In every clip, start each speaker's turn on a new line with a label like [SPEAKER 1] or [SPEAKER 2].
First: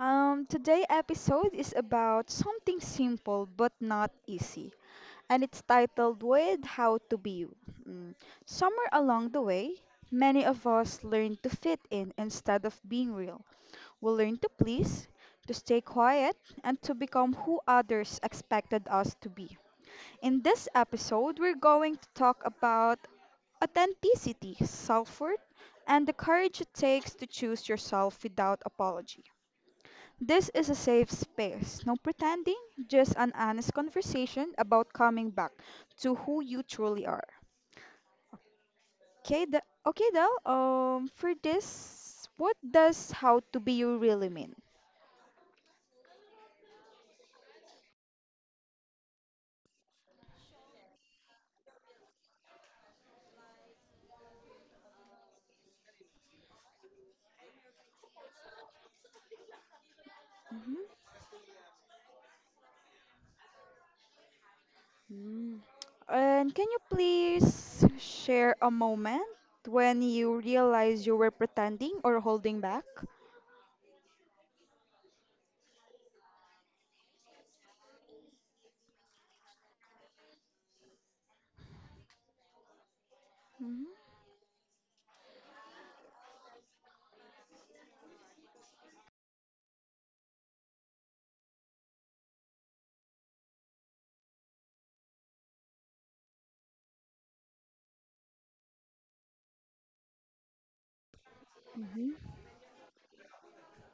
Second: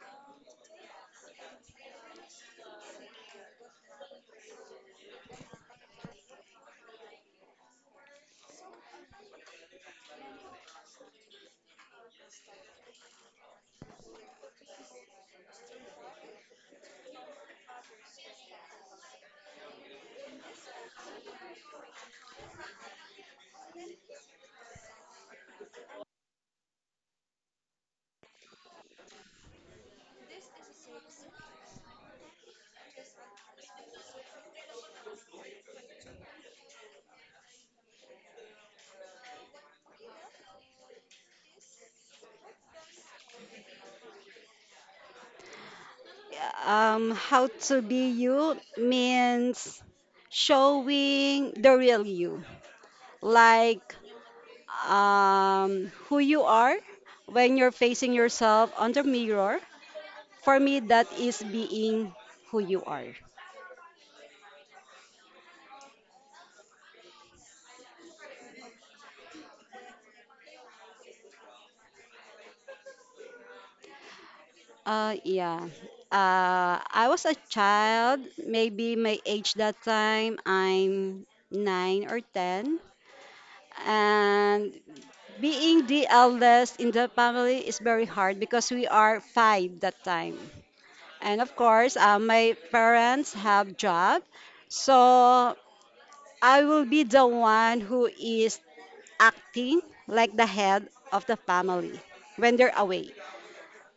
[SPEAKER 1] Today episode is about something simple but not easy, and it's titled with how to be you. Mm, Somewhere along the way, many of us learn to fit in instead of being real. We learn to please, to stay quiet, and to become who others expected us to be. In this episode, we're going to talk about authenticity, self-worth, and the courage it takes to choose yourself without apology. This is a safe space, no pretending, just an honest conversation about coming back to who you truly are. Okay, okay, Del. For this, what does how to be you really mean?
[SPEAKER 2] How to be you means showing the real you, like who you are when you're facing yourself on the mirror. For
[SPEAKER 1] Mhm.
[SPEAKER 2] me, that is being who you are.
[SPEAKER 1] Mm. And can you please share a moment when you realize you were pretending or holding back?
[SPEAKER 2] Yeah. I was a child, maybe my age that time, I'm 9 or 10.
[SPEAKER 1] Mhm.
[SPEAKER 2] And being the eldest in the family is very hard because we are five that time. And of course, my parents have job. So I will be the one who is acting like the head of the family
[SPEAKER 1] Mhm.
[SPEAKER 2] when they're away.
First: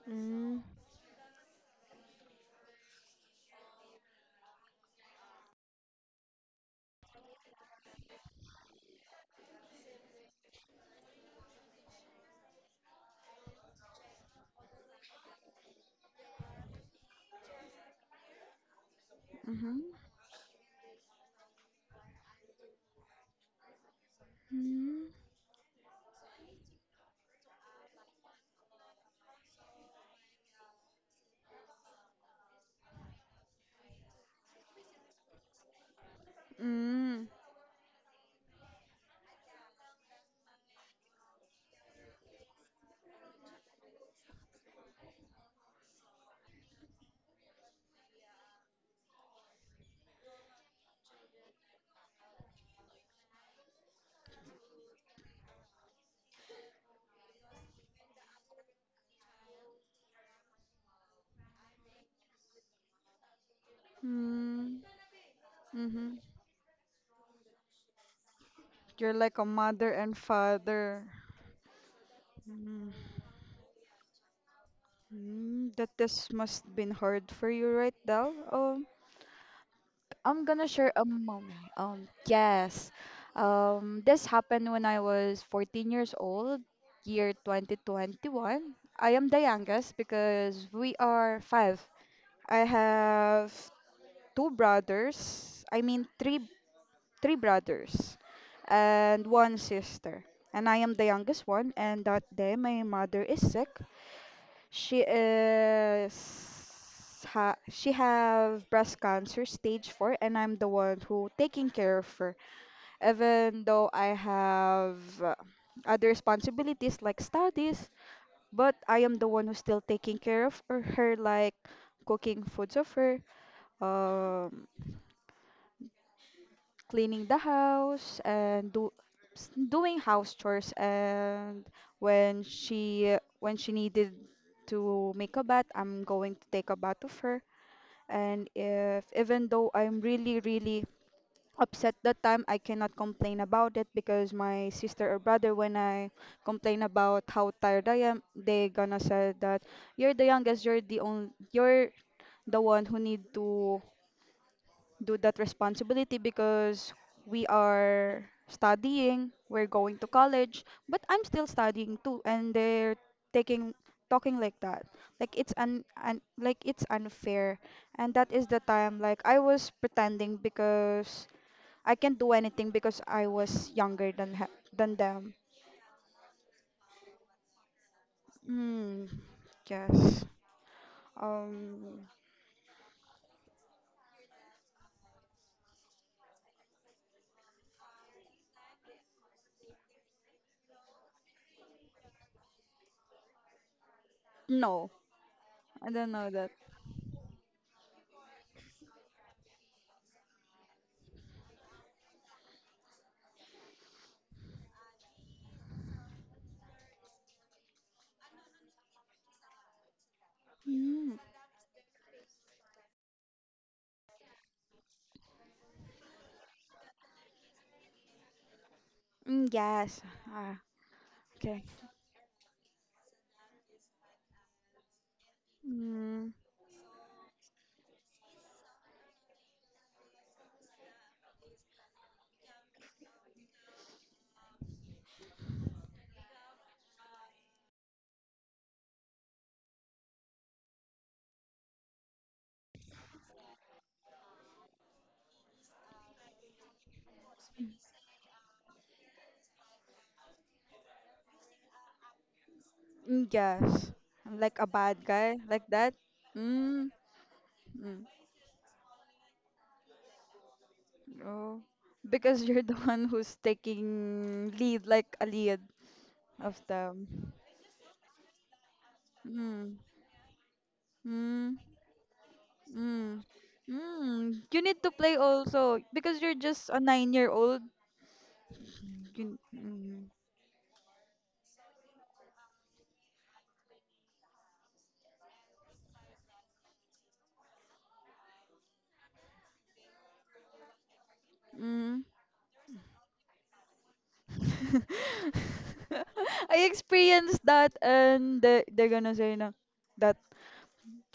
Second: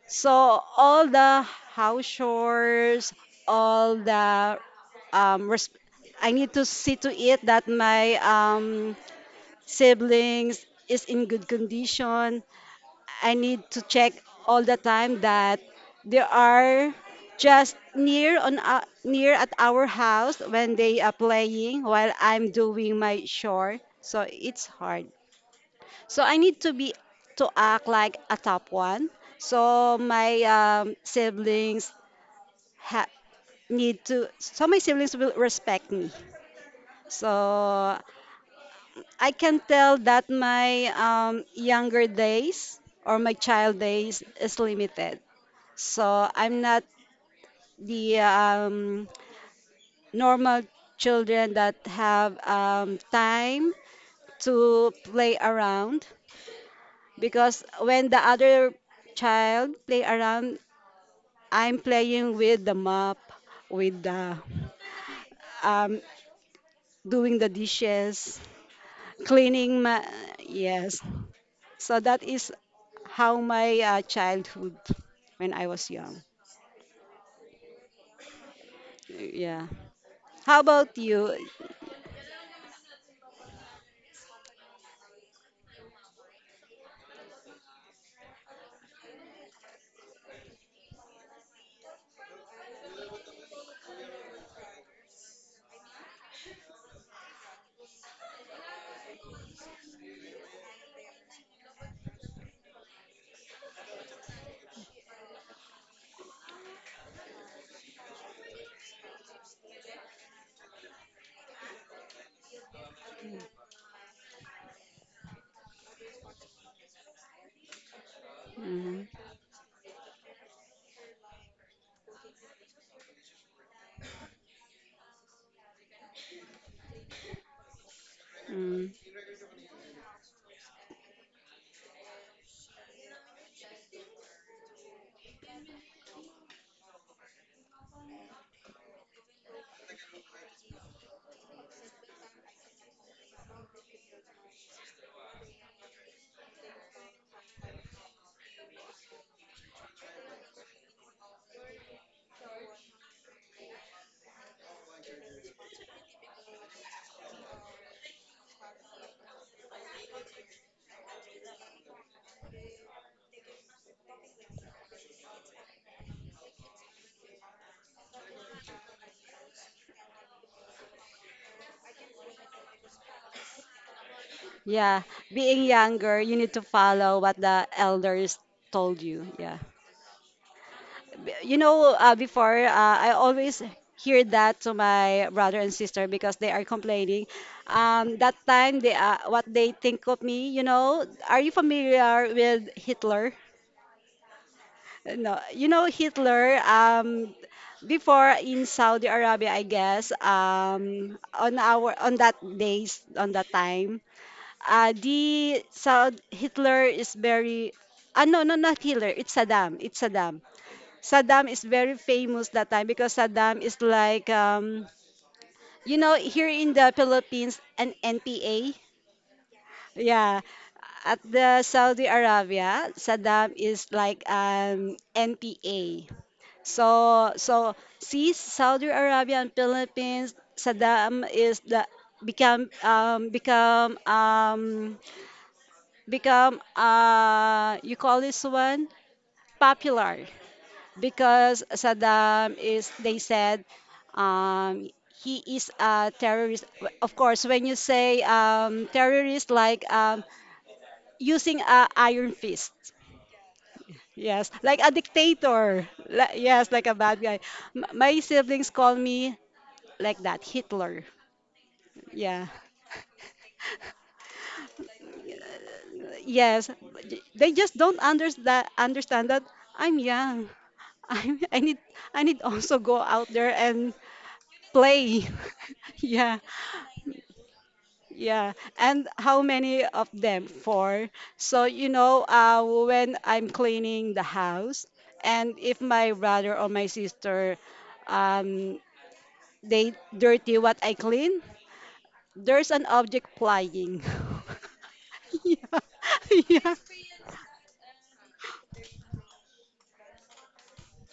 [SPEAKER 2] So
[SPEAKER 1] Mm.
[SPEAKER 2] all the house chores, all the um, res- I need to see to it that my siblings is in good condition. I need to check all the time that they are just near on near at our
[SPEAKER 1] Mhm.
[SPEAKER 2] house when they are playing while I'm doing my chore. So it's hard.
[SPEAKER 1] Mhm.
[SPEAKER 2] So I need to be to act like a top one. So my siblings ha- need to. So my siblings will respect me.
[SPEAKER 1] Mm.
[SPEAKER 2] So I can tell that my younger days or my child days is limited. So I'm not the normal children that have time to play around because when the other child play around, I'm playing with the mop, with the
[SPEAKER 1] Mm.
[SPEAKER 2] um,
[SPEAKER 1] Mhm.
[SPEAKER 2] doing the dishes,
[SPEAKER 1] You're like a
[SPEAKER 2] cleaning
[SPEAKER 1] mother
[SPEAKER 2] my,
[SPEAKER 1] and
[SPEAKER 2] yes.
[SPEAKER 1] father.
[SPEAKER 2] So that is
[SPEAKER 1] Mm.
[SPEAKER 2] how my childhood when I
[SPEAKER 1] Mm.
[SPEAKER 2] was
[SPEAKER 1] That
[SPEAKER 2] young.
[SPEAKER 1] this must been hard for you, right, Dal?
[SPEAKER 2] Yeah.
[SPEAKER 1] I'm
[SPEAKER 2] How
[SPEAKER 1] gonna share
[SPEAKER 2] about
[SPEAKER 1] a
[SPEAKER 2] you?
[SPEAKER 1] moment. Yes. This happened when I was 14 years old, year 2021. I am the youngest because we are five. I have two brothers. I mean, three brothers and one sister. And I am the youngest one. And that day, my mother is sick. She is ha she have breast cancer stage 4, and I'm the one who taking care of her. Even though I have other responsibilities like studies, but I
[SPEAKER 2] Mm-hmm.
[SPEAKER 1] am the one who's still taking care of like cooking foods of her, um, cleaning the house and
[SPEAKER 2] Mm.
[SPEAKER 1] doing house chores and when she needed to make a bath, I'm going to take a bath of her. And if even though I'm really, really upset that time, I cannot complain about it because my sister or brother, when I complain about how tired I am, they gonna say that you're the youngest, you're the one who need to do that responsibility because we are studying, we're going to college, but I'm still studying too, and they're taking talking like that. Like it's unfair. And that is the time like I was pretending because I can't do anything because I was younger than
[SPEAKER 2] Yeah,
[SPEAKER 1] them.
[SPEAKER 2] being younger, you need to follow what the elders told
[SPEAKER 1] Hmm.
[SPEAKER 2] you. Yeah.
[SPEAKER 1] Yes. Um.
[SPEAKER 2] Before, I always hear that to my brother and sister because they are complaining. That time, they what they think of me, are you familiar with Hitler?
[SPEAKER 1] No,
[SPEAKER 2] No, you know
[SPEAKER 1] I don't know that.
[SPEAKER 2] Hitler. Before in Saudi Arabia, I guess. On our on that days, on that time, Hitler is very, ah, no, no, not Hitler, it's Saddam, it's Saddam.
[SPEAKER 1] Mm,
[SPEAKER 2] Saddam is very famous that time because Saddam is like, you know, here in the Philippines, an NPA.
[SPEAKER 1] mm, yes.
[SPEAKER 2] Yeah,
[SPEAKER 1] Ah,
[SPEAKER 2] at
[SPEAKER 1] okay.
[SPEAKER 2] the Saudi Arabia Saddam is like an NPA.
[SPEAKER 1] Mm.
[SPEAKER 2] So see, Saudi Arabia and Philippines, Saddam is the become become become you call this one, popular. Because Saddam is, they said, um he is a terrorist. Of course when you say terrorist, like using a iron fist.
[SPEAKER 1] Mm, yes. I'm
[SPEAKER 2] Yes,
[SPEAKER 1] like a
[SPEAKER 2] like a
[SPEAKER 1] bad guy, like
[SPEAKER 2] dictator,
[SPEAKER 1] that.
[SPEAKER 2] Yes, like
[SPEAKER 1] Mm,
[SPEAKER 2] a bad guy.
[SPEAKER 1] mm.
[SPEAKER 2] My siblings call me like that, Hitler.
[SPEAKER 1] Oh, because
[SPEAKER 2] Yeah.
[SPEAKER 1] you're the one who's taking lead, like a lead of
[SPEAKER 2] Yes,
[SPEAKER 1] them.
[SPEAKER 2] they just don't understand that
[SPEAKER 1] Mm,
[SPEAKER 2] I'm young. I,
[SPEAKER 1] mm,
[SPEAKER 2] I need I need also go
[SPEAKER 1] mm,
[SPEAKER 2] out there and
[SPEAKER 1] mm. You need to play
[SPEAKER 2] play.
[SPEAKER 1] also because you're
[SPEAKER 2] Yeah,
[SPEAKER 1] just a 9-year-old.
[SPEAKER 2] yeah. And
[SPEAKER 1] You.
[SPEAKER 2] how many
[SPEAKER 1] Mm,
[SPEAKER 2] of them? Four. So, when I'm cleaning the house, and if my brother or my sister, um, they dirty what I clean,
[SPEAKER 1] mm.
[SPEAKER 2] there's an object flying. Yeah,
[SPEAKER 1] I
[SPEAKER 2] yeah.
[SPEAKER 1] experienced that, and they're gonna say na that.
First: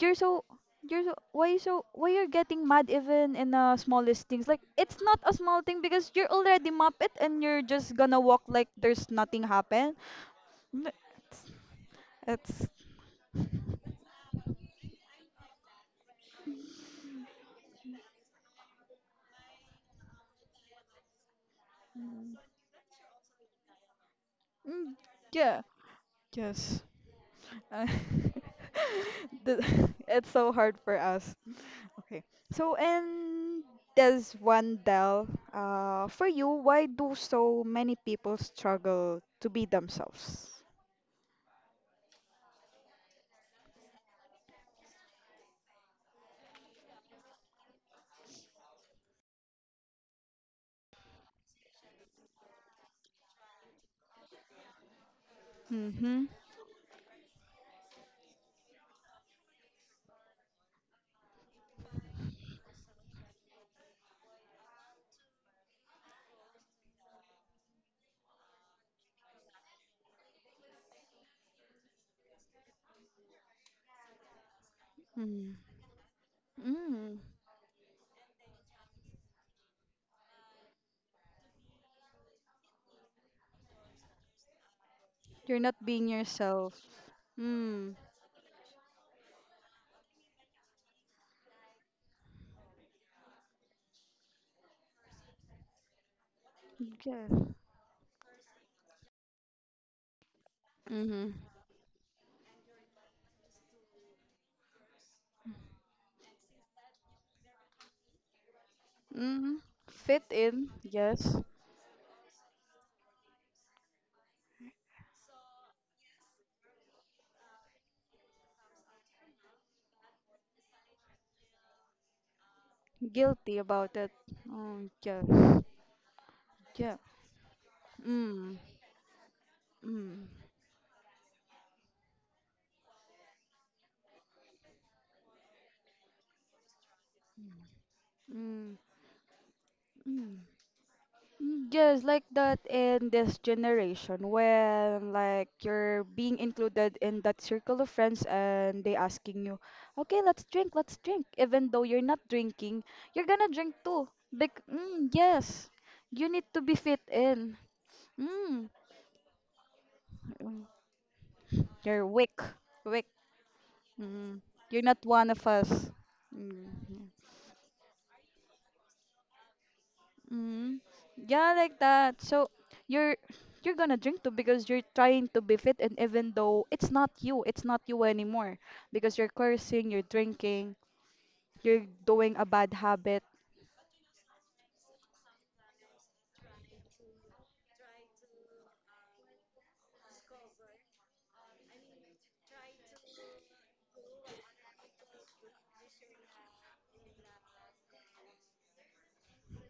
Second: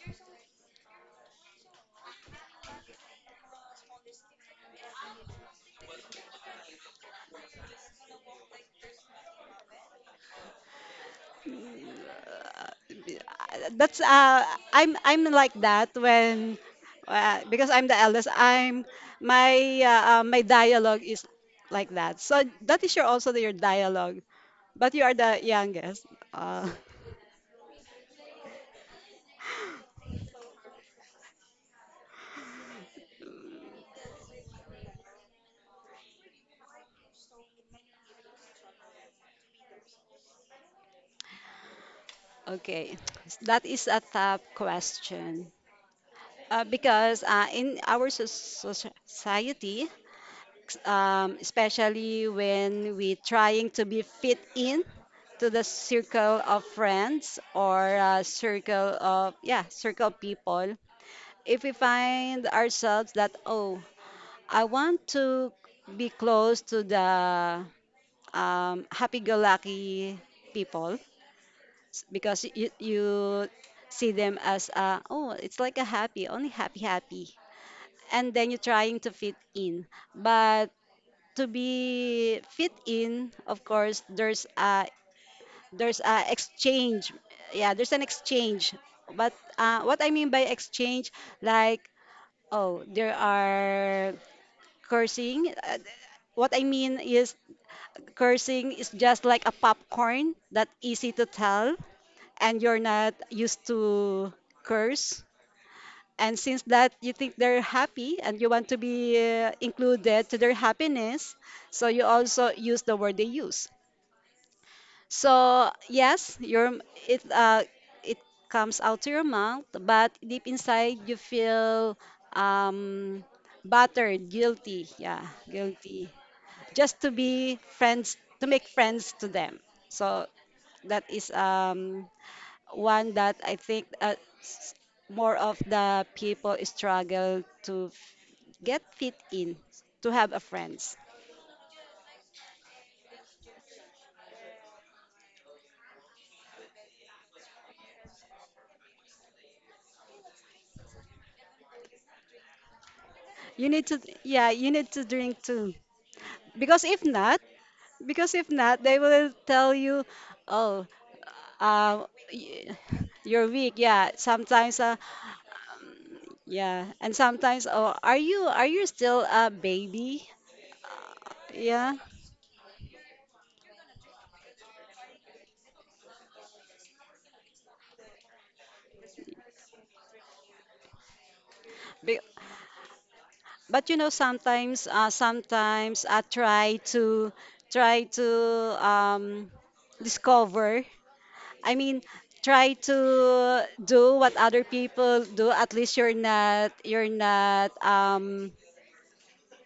[SPEAKER 1] You're so you're so Why you so why you're getting mad even in the smallest things, like it's not a small thing because you're already map it and you're just gonna walk like there's nothing happened. Mm, it's, it's,
[SPEAKER 2] That's I'm like that when, because I'm the eldest, I'm my my dialogue is like that, so that is your also your dialogue, but
[SPEAKER 1] mm,
[SPEAKER 2] you are the
[SPEAKER 1] yeah,
[SPEAKER 2] youngest. uh,
[SPEAKER 1] yes. Uh, the- it's so hard for us. Okay, so, and there's one, Del, for you, why do so many people struggle to be themselves?
[SPEAKER 2] okay, that is a tough question. Because, in our society, especially when we trying to be fit in to the
[SPEAKER 1] Mm-hmm.
[SPEAKER 2] circle of friends, or circle of, yeah, circle people. If we find ourselves that, oh, I want to be close to the happy-go-lucky people. Because you see them as, oh,
[SPEAKER 1] Mm.
[SPEAKER 2] it's like a happy, only happy
[SPEAKER 1] Mm.
[SPEAKER 2] happy. And then you're trying to fit in, but to be fit in, of course, there's a
[SPEAKER 1] You're not being yourself.
[SPEAKER 2] exchange. Yeah, there's
[SPEAKER 1] Mm.
[SPEAKER 2] an exchange. But what I mean by exchange, like, oh, there are cursing. What I mean
[SPEAKER 1] Yeah.
[SPEAKER 2] is cursing is just like a popcorn that easy to
[SPEAKER 1] Mm-hmm.
[SPEAKER 2] tell, and you're not used to curse. And since that you think they're happy and you want to be
[SPEAKER 1] Mm-hmm. Fit
[SPEAKER 2] included to their
[SPEAKER 1] in, yes.
[SPEAKER 2] happiness, so you also use the word they use. So yes, your it it comes out to your mouth, but deep inside you feel, um
[SPEAKER 1] Guilty about it.
[SPEAKER 2] battered,
[SPEAKER 1] Oh,
[SPEAKER 2] guilty. Yeah,
[SPEAKER 1] yes.
[SPEAKER 2] guilty.
[SPEAKER 1] Yeah.
[SPEAKER 2] Just to be friends, to
[SPEAKER 1] Mm.
[SPEAKER 2] make friends to them.
[SPEAKER 1] Mm.
[SPEAKER 2] So that is, one that I think, s- more of the people struggle to
[SPEAKER 1] Mm. Mm.
[SPEAKER 2] get fit in, to have
[SPEAKER 1] Mm,
[SPEAKER 2] a friends.
[SPEAKER 1] yes, like that in this generation when like you're being included in that circle of friends and they asking you, okay, let's drink, let's drink. Even though you're not drinking, you're gonna
[SPEAKER 2] You
[SPEAKER 1] drink
[SPEAKER 2] need to
[SPEAKER 1] too.
[SPEAKER 2] Yeah, you need to drink
[SPEAKER 1] Yes,
[SPEAKER 2] too.
[SPEAKER 1] you need to be
[SPEAKER 2] Because
[SPEAKER 1] fit
[SPEAKER 2] if not,
[SPEAKER 1] in. Mm.
[SPEAKER 2] They will tell you,
[SPEAKER 1] Mm,
[SPEAKER 2] oh,
[SPEAKER 1] you're
[SPEAKER 2] um,
[SPEAKER 1] weak,
[SPEAKER 2] y-
[SPEAKER 1] weak.
[SPEAKER 2] you're weak. Yeah,
[SPEAKER 1] Mm.
[SPEAKER 2] sometimes.
[SPEAKER 1] You're not one of us. Mm.
[SPEAKER 2] Yeah. And sometimes, oh, are you still a baby?
[SPEAKER 1] Mm. Yeah, like
[SPEAKER 2] Yeah.
[SPEAKER 1] that. So you're you're gonna drink too because you're trying to be fit, and even though it's not you anymore because you're cursing, you're drinking, you're
[SPEAKER 2] Be-
[SPEAKER 1] doing a bad habit.
[SPEAKER 2] but you know, sometimes, sometimes I try to, um, discover. I mean, try to do what other people do. At least you're not,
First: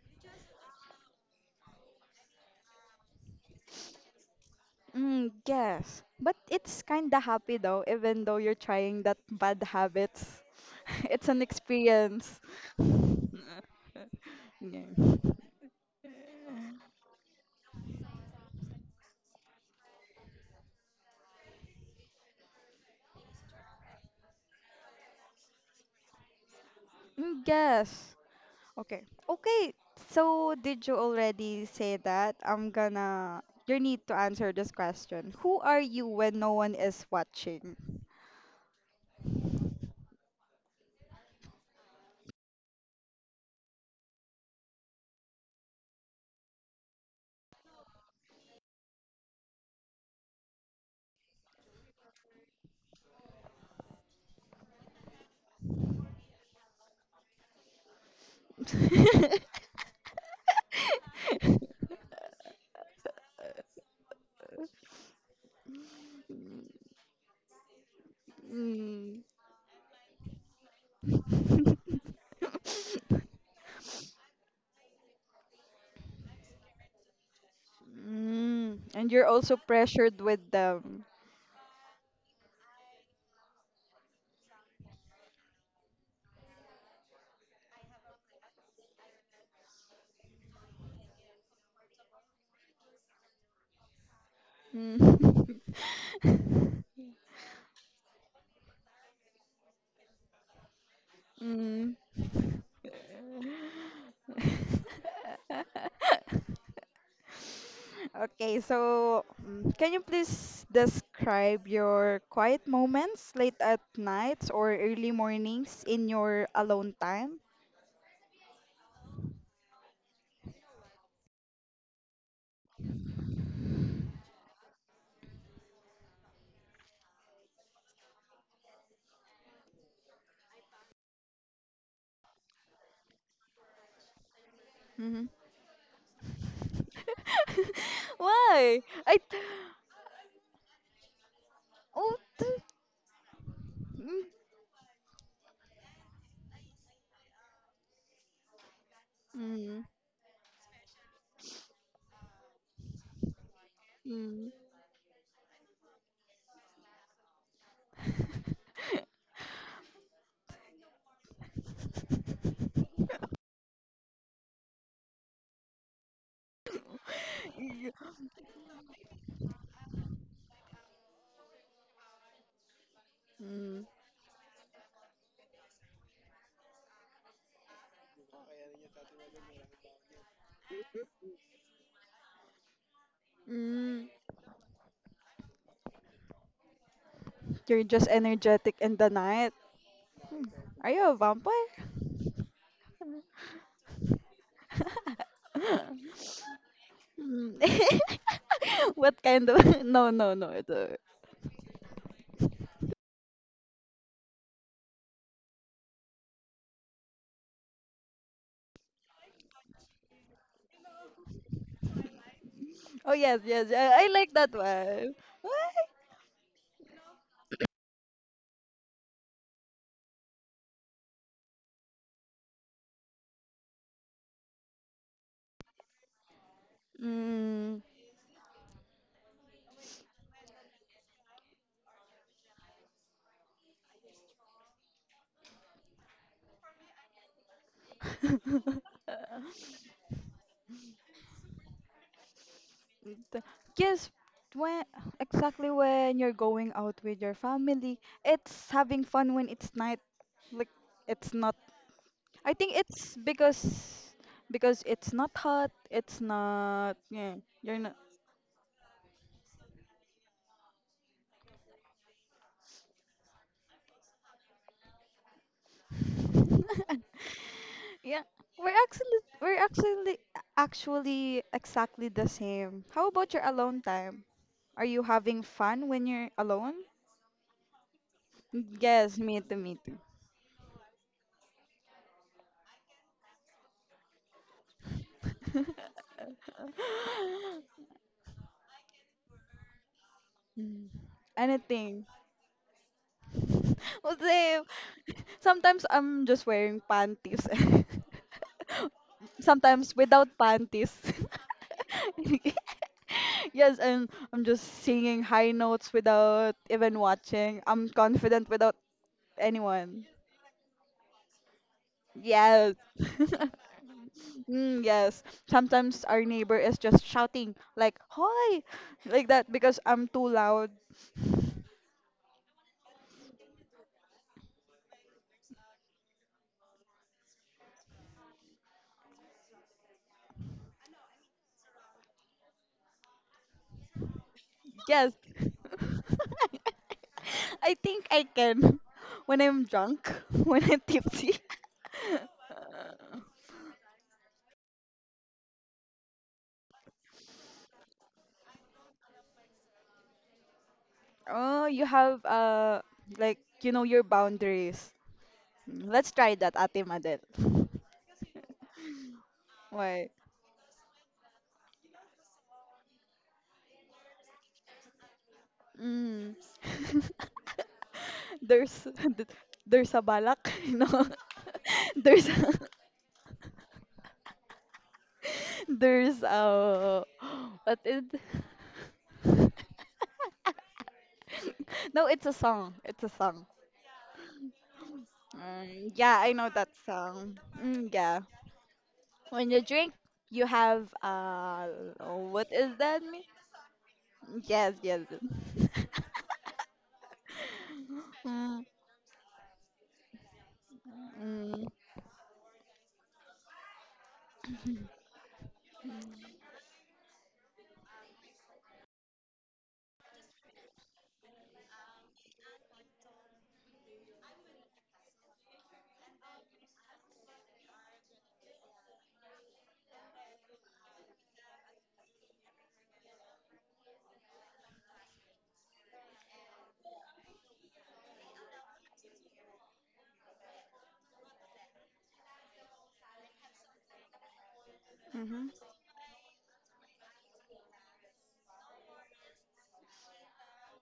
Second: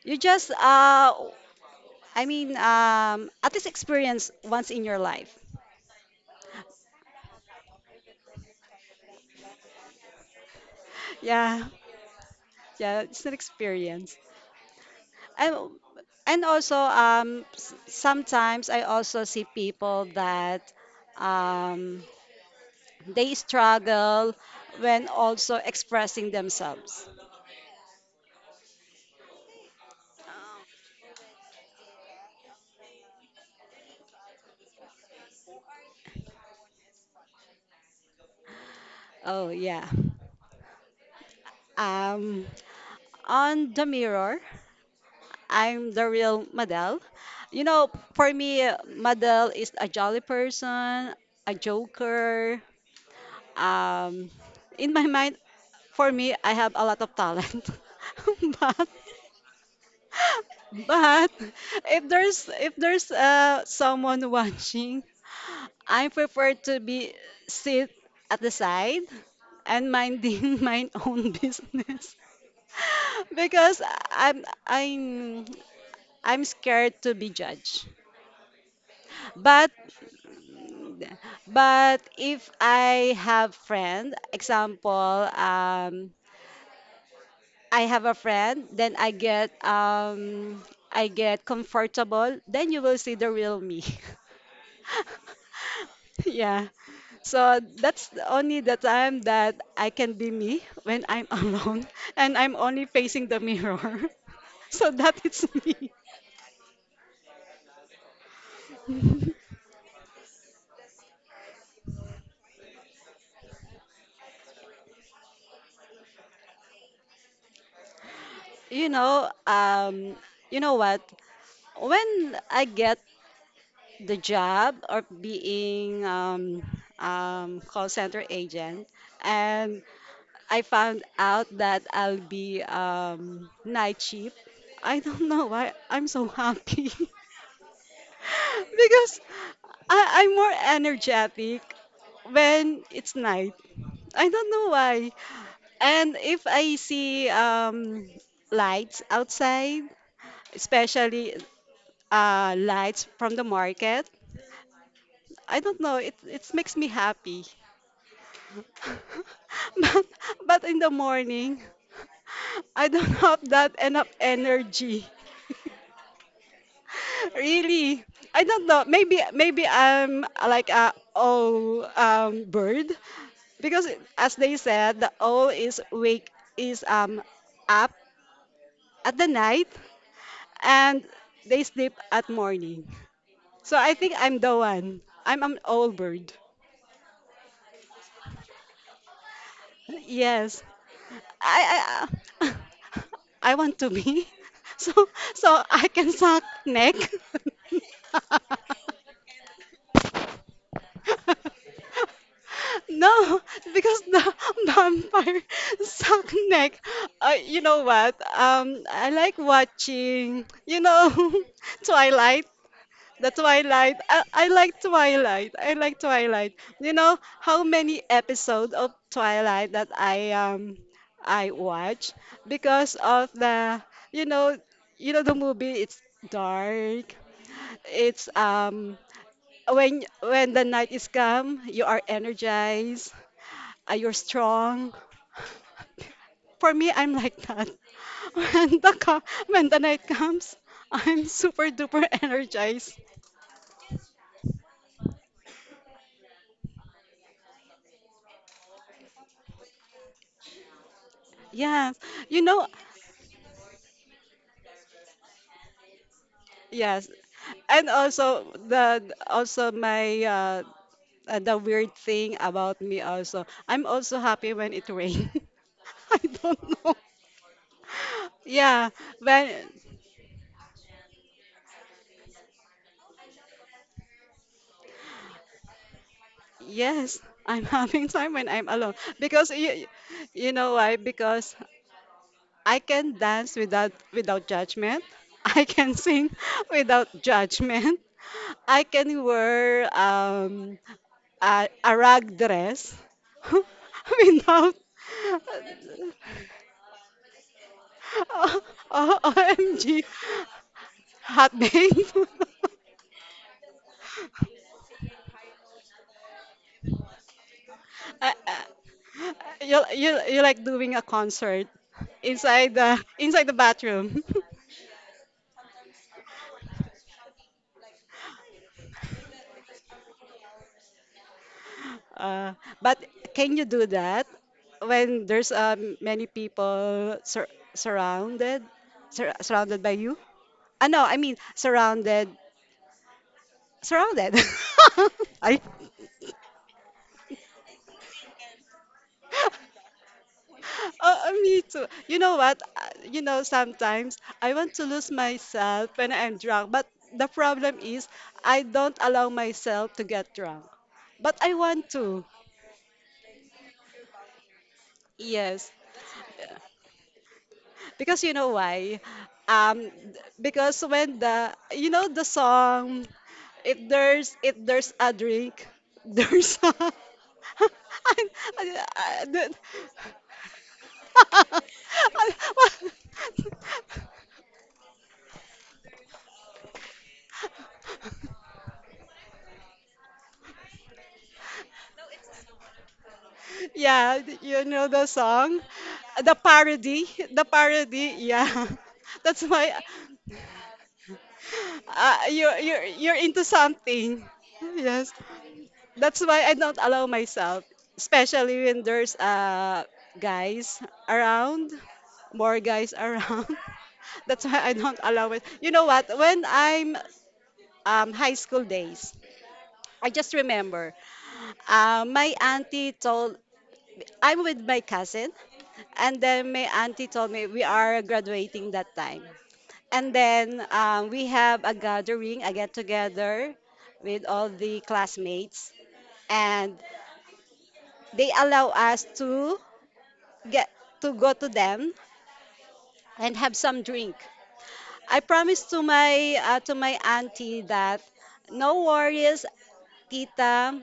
[SPEAKER 2] you just I mean, at least experience once in your
[SPEAKER 1] Mm,
[SPEAKER 2] life.
[SPEAKER 1] yes, but it's kinda happy though, even though you're trying that bad habits. It's an
[SPEAKER 2] Yeah,
[SPEAKER 1] experience.
[SPEAKER 2] yeah, it's an experience.
[SPEAKER 1] Yeah.
[SPEAKER 2] And and also, sometimes I also see people that, um, they struggle when also expressing themselves.
[SPEAKER 1] Mm, yes. Okay. Okay. So did you already say that? I'm gonna You need to answer this question. Who are you when no one is watching?
[SPEAKER 2] Oh, yeah. Um, on the mirror, I'm the real Madel. You know, for me, Madel is a jolly person, a joker. Um, in my mind, for me, I have a lot of talent, but but if there's someone watching, I prefer to be sit at the side
[SPEAKER 1] Mm.
[SPEAKER 2] and minding my own business, because I'm I'm I'm scared to be judged.
[SPEAKER 1] Mm. And you're also
[SPEAKER 2] But
[SPEAKER 1] pressured with them.
[SPEAKER 2] but if I have friend, example, um, I have a friend, then I get, I get comfortable, then you will see the real me.
[SPEAKER 1] Mm.
[SPEAKER 2] Yeah. So that's the only the time that I can be me when I'm alone
[SPEAKER 1] Mm.
[SPEAKER 2] and I'm only facing the mirror. So that is me.
[SPEAKER 1] Okay, so can you please describe your quiet moments late at nights or early mornings in your alone time?
[SPEAKER 2] You know, um, you know what? When I get the job of being, call center agent, and I found out that I'll be, night shift. I don't
[SPEAKER 1] Hmm.
[SPEAKER 2] know why I'm so happy.
[SPEAKER 1] Why?
[SPEAKER 2] Because
[SPEAKER 1] I.
[SPEAKER 2] I'm more energetic
[SPEAKER 1] Oh.
[SPEAKER 2] when it's night.
[SPEAKER 1] Mm,
[SPEAKER 2] I don't know why. And if I see, lights outside,
[SPEAKER 1] mm,
[SPEAKER 2] especially lights from the market,
[SPEAKER 1] mm.
[SPEAKER 2] I don't know. It makes me happy. but but in the morning, I don't have that enough energy. Really, I don't know. Maybe I'm like a owl, bird. Because
[SPEAKER 1] Mm.
[SPEAKER 2] as they said, the owl is wake is up at the night, and they sleep at morning. So I
[SPEAKER 1] Mm.
[SPEAKER 2] think I'm the one. I'm an owl bird.
[SPEAKER 1] You're just energetic in the night.
[SPEAKER 2] Yes.
[SPEAKER 1] Are you a vampire?
[SPEAKER 2] I I I want to be, so so I can suck neck.
[SPEAKER 1] Mm. What kind of no, no, no,
[SPEAKER 2] No, because the vampire suck neck. You know what? I like watching. You know, Twilight.
[SPEAKER 1] Oh,
[SPEAKER 2] The
[SPEAKER 1] yes, yes, yeah,
[SPEAKER 2] Twilight.
[SPEAKER 1] I
[SPEAKER 2] I,
[SPEAKER 1] like
[SPEAKER 2] I
[SPEAKER 1] that
[SPEAKER 2] like
[SPEAKER 1] one.
[SPEAKER 2] Twilight.
[SPEAKER 1] Why?
[SPEAKER 2] I like Twilight. You know how many episodes of Twilight that I watch because of the, you know you know, the movie, it's dark.
[SPEAKER 1] Mm.
[SPEAKER 2] It's when the night is come, you are energized, you're strong. For me, I'm like that. When the co- when the night comes, I'm super duper energized.
[SPEAKER 1] The- Yes, when exactly when you're going out with your family, it's having fun when it's night. Like it's not.
[SPEAKER 2] Yes, you
[SPEAKER 1] I
[SPEAKER 2] know,
[SPEAKER 1] think it's because it's not hot. It's not.
[SPEAKER 2] yes,
[SPEAKER 1] Yeah, you're
[SPEAKER 2] and
[SPEAKER 1] not.
[SPEAKER 2] also the also my, the weird thing about me also, I'm also happy when it rains. I don't know.
[SPEAKER 1] Yeah,
[SPEAKER 2] Yeah,
[SPEAKER 1] we're
[SPEAKER 2] when
[SPEAKER 1] actually actually exactly the same. How about your alone time? Are you having fun when you're alone?
[SPEAKER 2] yes, I'm having time when I'm alone
[SPEAKER 1] Yes, me
[SPEAKER 2] because
[SPEAKER 1] too, me too.
[SPEAKER 2] you know why? Because I can dance without judgment. I can sing without judgment. I can wear,
[SPEAKER 1] Mm,
[SPEAKER 2] a
[SPEAKER 1] anything.
[SPEAKER 2] rag dress,
[SPEAKER 1] Well, same.
[SPEAKER 2] without,
[SPEAKER 1] Sometimes I'm just wearing panties.
[SPEAKER 2] oh, oh,
[SPEAKER 1] Sometimes
[SPEAKER 2] OMG,
[SPEAKER 1] without panties.
[SPEAKER 2] hot babe.
[SPEAKER 1] Yes, and I'm just singing high notes without even watching. I'm
[SPEAKER 2] I-
[SPEAKER 1] confident
[SPEAKER 2] I-
[SPEAKER 1] without anyone.
[SPEAKER 2] you like doing a concert inside
[SPEAKER 1] Yes.
[SPEAKER 2] the bathroom.
[SPEAKER 1] Mm, yes. Sometimes our neighbor is just shouting like "Hoy!" like that because I'm too loud.
[SPEAKER 2] uh, but can you do that when there's, many people surrounded by you, ah, no, I mean, surrounded?
[SPEAKER 1] Yes.
[SPEAKER 2] I.
[SPEAKER 1] I think I can when I'm drunk, when I'm
[SPEAKER 2] Oh,
[SPEAKER 1] tipsy.
[SPEAKER 2] me too. You know what? Sometimes I want to lose myself when I'm drunk, but the problem is I don't allow myself to get drunk. But I
[SPEAKER 1] Oh, you
[SPEAKER 2] want
[SPEAKER 1] have
[SPEAKER 2] to.
[SPEAKER 1] like you know your boundaries.
[SPEAKER 2] Yes.
[SPEAKER 1] Mm, let's try that, Ate Madel.
[SPEAKER 2] Because you know why? Um,
[SPEAKER 1] Why?
[SPEAKER 2] because when the, you know, the song, if there's, a drink,
[SPEAKER 1] Mm.
[SPEAKER 2] there's a. I,
[SPEAKER 1] There's
[SPEAKER 2] I,
[SPEAKER 1] there's a balak, you know.
[SPEAKER 2] I,
[SPEAKER 1] There's
[SPEAKER 2] I-
[SPEAKER 1] there's a what is no, it's a song. It's a song.
[SPEAKER 2] Yeah, you know the song?
[SPEAKER 1] Yeah, I
[SPEAKER 2] The
[SPEAKER 1] know that
[SPEAKER 2] parody,
[SPEAKER 1] song.
[SPEAKER 2] the
[SPEAKER 1] Mm,
[SPEAKER 2] parody,
[SPEAKER 1] yeah.
[SPEAKER 2] yeah. That's
[SPEAKER 1] When you
[SPEAKER 2] why,
[SPEAKER 1] drink, you have what is that
[SPEAKER 2] you're
[SPEAKER 1] mean?
[SPEAKER 2] into something.
[SPEAKER 1] Yes, yes,
[SPEAKER 2] Yes.
[SPEAKER 1] yes.
[SPEAKER 2] That's why I don't allow myself,
[SPEAKER 1] Mm,
[SPEAKER 2] especially when there's, guys
[SPEAKER 1] mm,
[SPEAKER 2] around, more guys around. That's why I don't allow it. You know what? When I'm, high school days, I just remember, my auntie told, I'm with my cousin, and then my auntie told me we are graduating that time. And then, we have a gathering, a get together with all the classmates, and they allow us to get to go to them and have some drink. I
[SPEAKER 1] hmm.
[SPEAKER 2] promised to my, to my auntie that, no worries, tita.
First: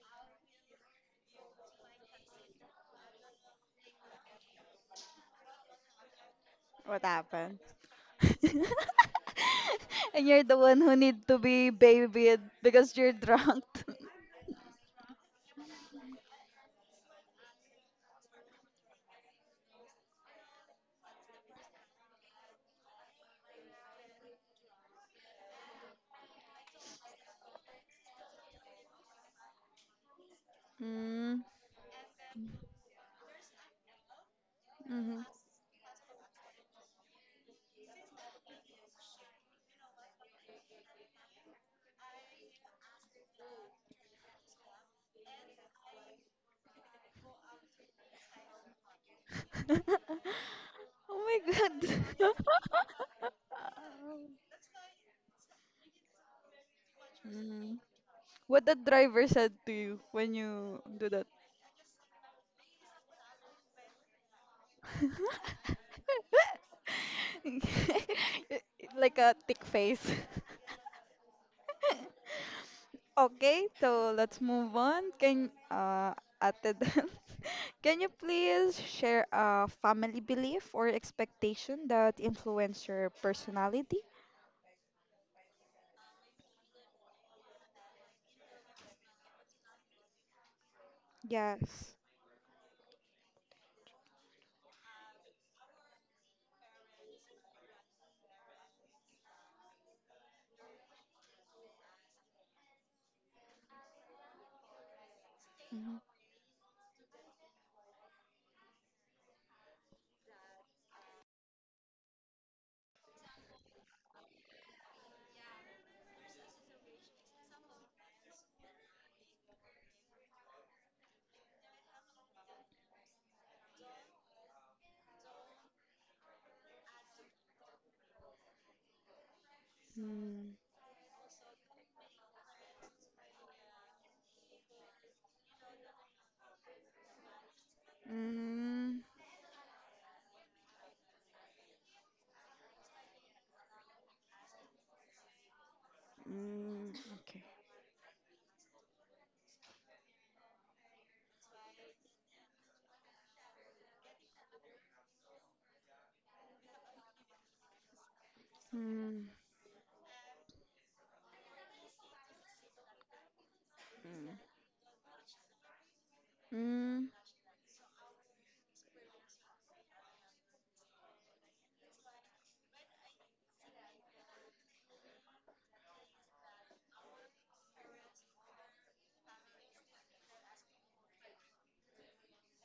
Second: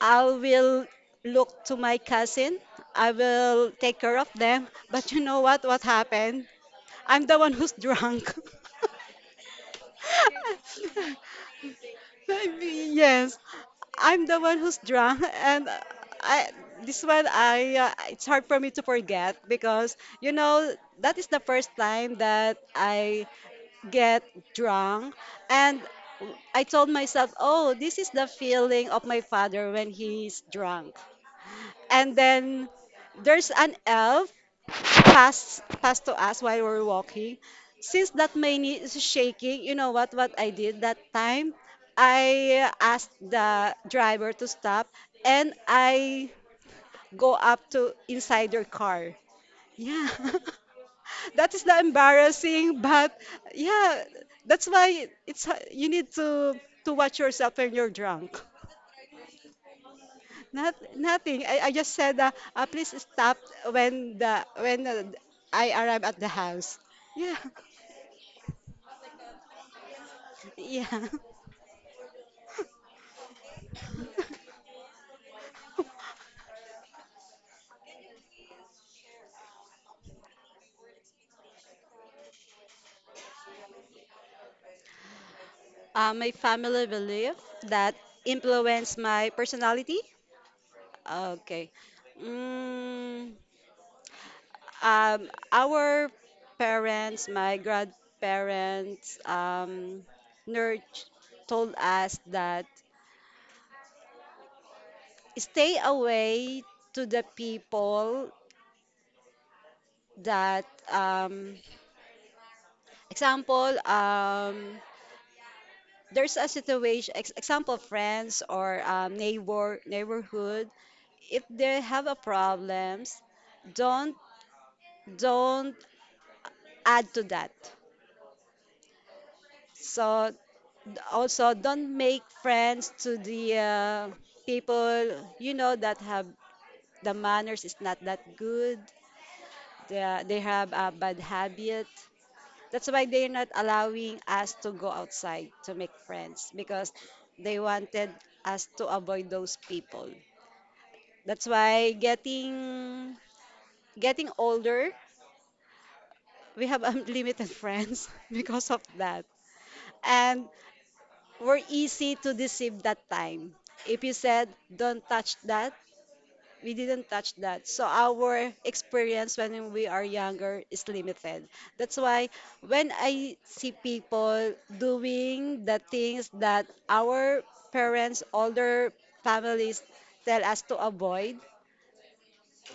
[SPEAKER 2] I will look to my cousin. I will take care of them. But you know what? What happened?
[SPEAKER 1] What
[SPEAKER 2] I'm the one
[SPEAKER 1] happened?
[SPEAKER 2] who's drunk.
[SPEAKER 1] And you're the one who need to be babied because you're
[SPEAKER 2] Yes,
[SPEAKER 1] drunk.
[SPEAKER 2] I'm the one who's drunk, and I this one I it's hard for me to forget because that is the first time that I get drunk. And I told myself, oh, this is the feeling of my father when he's drunk. And then there's an elf
[SPEAKER 1] Mm-hmm.
[SPEAKER 2] passed to us while we were walking. Since that my knee is shaking, you know what I did that time? I asked the driver to stop and I go up to inside your car. Yeah.
[SPEAKER 1] Oh my
[SPEAKER 2] That is the
[SPEAKER 1] god.
[SPEAKER 2] embarrassing, but yeah, that's why it's you need to watch yourself when
[SPEAKER 1] Mm.
[SPEAKER 2] you're drunk.
[SPEAKER 1] What the driver said to you when
[SPEAKER 2] Not,
[SPEAKER 1] you do that?
[SPEAKER 2] nothing. I just said, please stop when the when I arrive at the house. Yeah,
[SPEAKER 1] Like a thick face.
[SPEAKER 2] yeah.
[SPEAKER 1] Okay, so let's move on. Can Ate Del, can you please share a family belief or expectation that influence your personality?
[SPEAKER 2] My family belief that influence my personality. Okay.
[SPEAKER 1] Yes.
[SPEAKER 2] Mm, um, our parents, my grandparents, nurture told us that stay
[SPEAKER 1] Mhm.
[SPEAKER 2] away to the people that um, example, there's a situation, ex example, friends or neighbor, neighborhood, if they have a problems, don't don't add to that. So
[SPEAKER 1] Mm,
[SPEAKER 2] also don't make friends to the people you know that have the manners is not that good.
[SPEAKER 1] mm,
[SPEAKER 2] They have a bad habit. That's why they're not allowing us to go outside to make friends because
[SPEAKER 1] mm, okay.
[SPEAKER 2] they wanted us to avoid those people. That's why getting older, we have unlimited friends because of that.
[SPEAKER 1] Mm,
[SPEAKER 2] And we're easy to deceive that time. If you
[SPEAKER 1] mm.
[SPEAKER 2] said, don't touch that, we didn't
[SPEAKER 1] Mm,
[SPEAKER 2] touch that. So our experience when we are younger is limited. That's why when I see people doing the things that our parents, older families tell us to avoid,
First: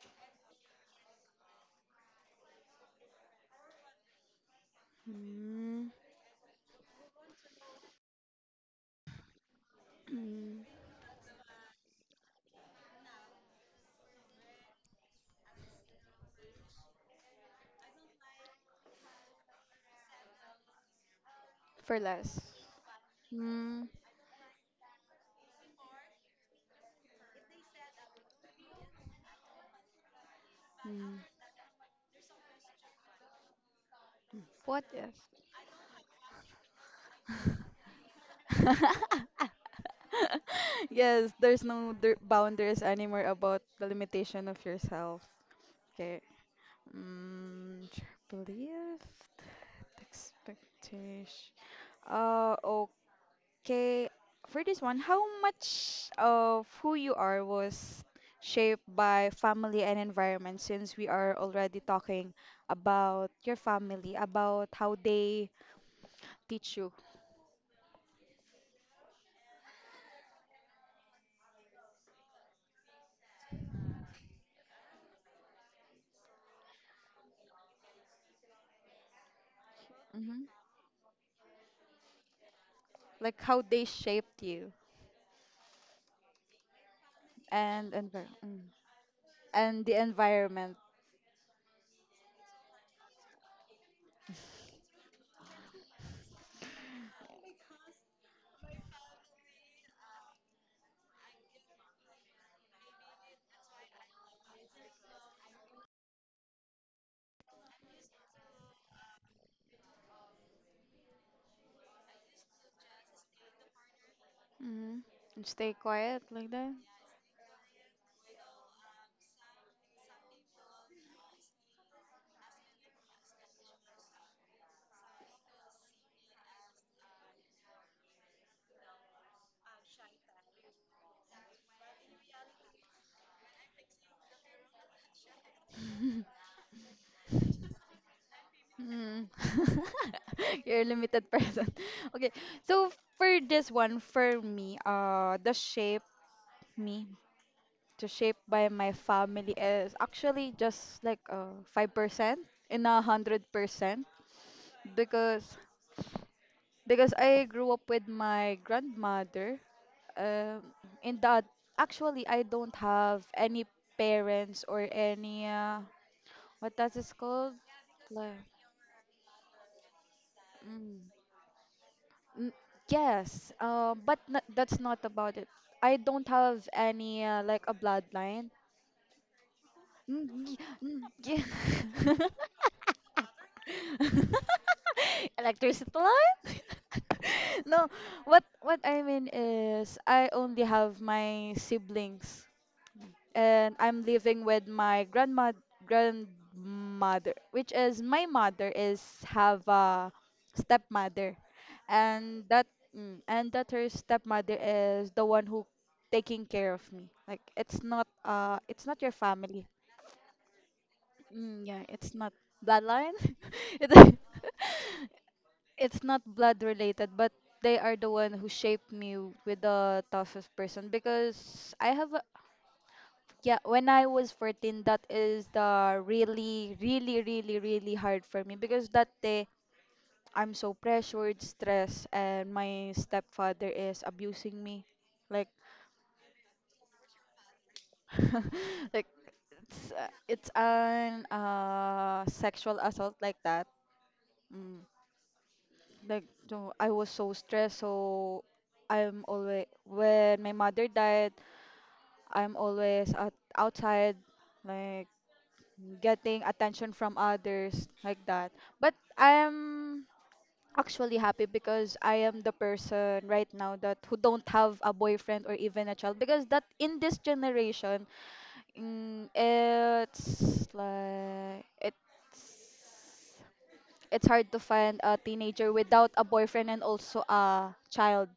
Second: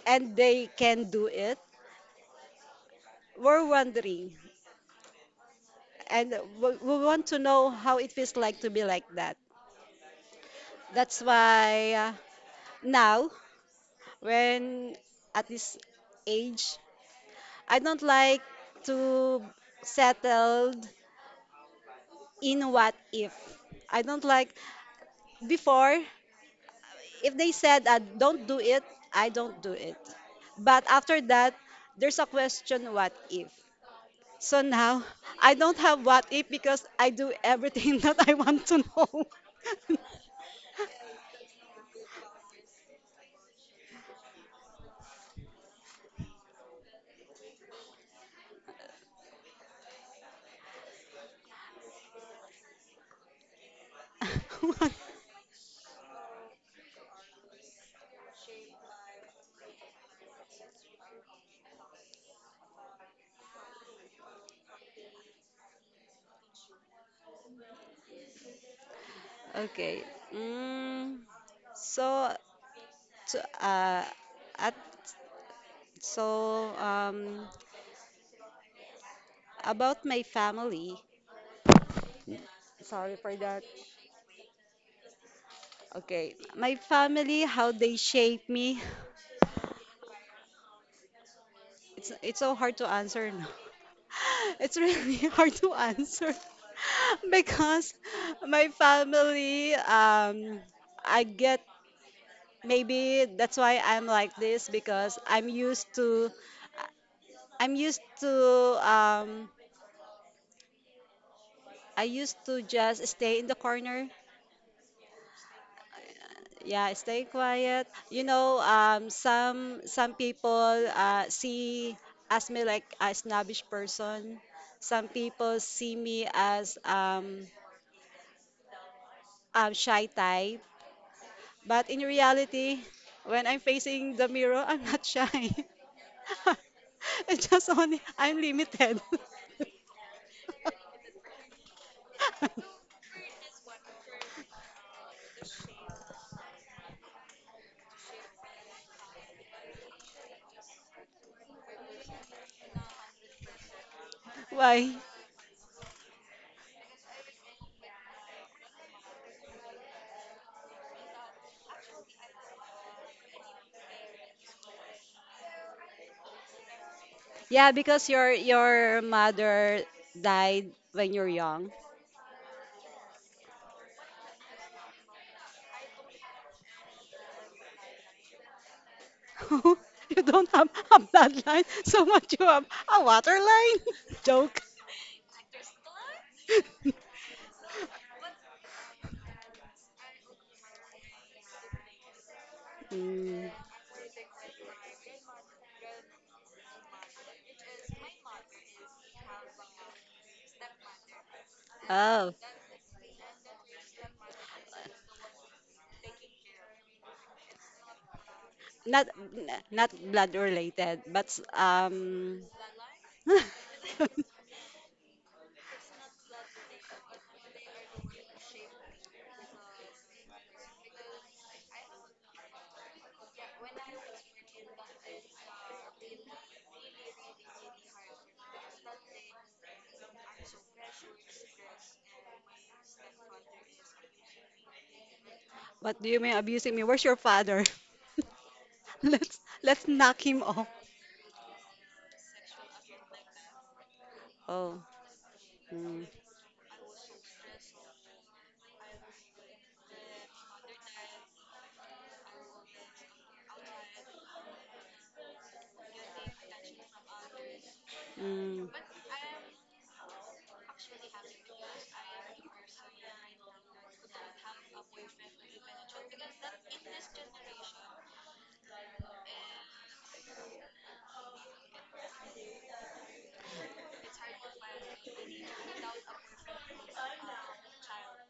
[SPEAKER 2] and they can do it, we're wondering.
[SPEAKER 1] mm,
[SPEAKER 2] And we want to know how it feels like to be like that.
[SPEAKER 1] mm.
[SPEAKER 2] That's why now, when at this age, I don't like to settled
[SPEAKER 1] For less.
[SPEAKER 2] in what if.
[SPEAKER 1] Mm,
[SPEAKER 2] I don't like before if they said don't do it, I don't do it. But
[SPEAKER 1] mm.
[SPEAKER 2] after that, there's a question what if. So
[SPEAKER 1] What if?
[SPEAKER 2] now I don't have what if because I do everything that I want to know.
[SPEAKER 1] Yes, there's no boundaries anymore about the limitation of yourself. Okay. Mm, belief, expectation. Uh, Okay, for this one, how much of who you are was shaped by family and environment, since we are already talking about your family, about how they teach you,
[SPEAKER 2] Okay. Mm, so to, uh, at so about my
[SPEAKER 1] hmm,
[SPEAKER 2] family. Sorry
[SPEAKER 1] like
[SPEAKER 2] for
[SPEAKER 1] how
[SPEAKER 2] that.
[SPEAKER 1] they shaped you
[SPEAKER 2] Okay, my family, how
[SPEAKER 1] and
[SPEAKER 2] they shape me.
[SPEAKER 1] and the environment.
[SPEAKER 2] It's so hard to answer now. It's really hard to answer because my family, I get maybe that's why I'm like this because I'm used to um, I used to just stay in the corner,
[SPEAKER 1] Hmm. Stay quiet like that.
[SPEAKER 2] yeah, stay quiet, you know. Some people see as me like a snobbish person, some people see me as a shy type, but in reality, when I'm facing the mirror, I'm not shy. It's just only I'm limited.
[SPEAKER 1] Mm. You're a limited person. Okay, so for this one, for me, the shape me to shape by my family is actually just like 5% in a 100%
[SPEAKER 2] Why?
[SPEAKER 1] because I grew up with my grandmother. um, in that, actually, I don't have any parents or any what does it called,
[SPEAKER 2] Yeah, because
[SPEAKER 1] like
[SPEAKER 2] your mother died
[SPEAKER 1] mm,
[SPEAKER 2] when you're young.
[SPEAKER 1] n- yes, but that's not about it. I don't have any like a bloodline.
[SPEAKER 2] You
[SPEAKER 1] Mm,
[SPEAKER 2] don't have a bloodline so
[SPEAKER 1] yeah.
[SPEAKER 2] much you have a water line? Joke.
[SPEAKER 1] Electricity line? No, what I mean is I only have my siblings
[SPEAKER 2] Mm.
[SPEAKER 1] and I'm living with my grandma grandmother, which is my mother is have a stepmother. And
[SPEAKER 2] Oh,
[SPEAKER 1] that mm, and that her stepmother is the one who taking care of me. Like it's not
[SPEAKER 2] not
[SPEAKER 1] your family.
[SPEAKER 2] not blood related, but
[SPEAKER 1] Mm, yeah, it's not bloodline. It- it's not blood related, but they are the one who shaped me with the toughest person because I have a, yeah, when I was 14, that is the really, really, really, really hard for me because that day I'm so pressured, stressed, and my stepfather is abusing me. Like,
[SPEAKER 2] what do you mean abusing me? Where's your father?
[SPEAKER 1] like
[SPEAKER 2] let's
[SPEAKER 1] it's,
[SPEAKER 2] let's
[SPEAKER 1] uh,
[SPEAKER 2] knock him
[SPEAKER 1] it's
[SPEAKER 2] off.
[SPEAKER 1] an sexual assault like that. Mm.
[SPEAKER 2] Oh, mm,
[SPEAKER 1] like no, I was so stressed. So I'm always when my mother died, I'm always outside, like getting attention from others like that.
[SPEAKER 2] mm,
[SPEAKER 1] But I'm actually happy because I am the person right now that who don't have a boyfriend or even a child, because that in this generation, mm, it's like it's hard to find a teenager without a boyfriend and also a child.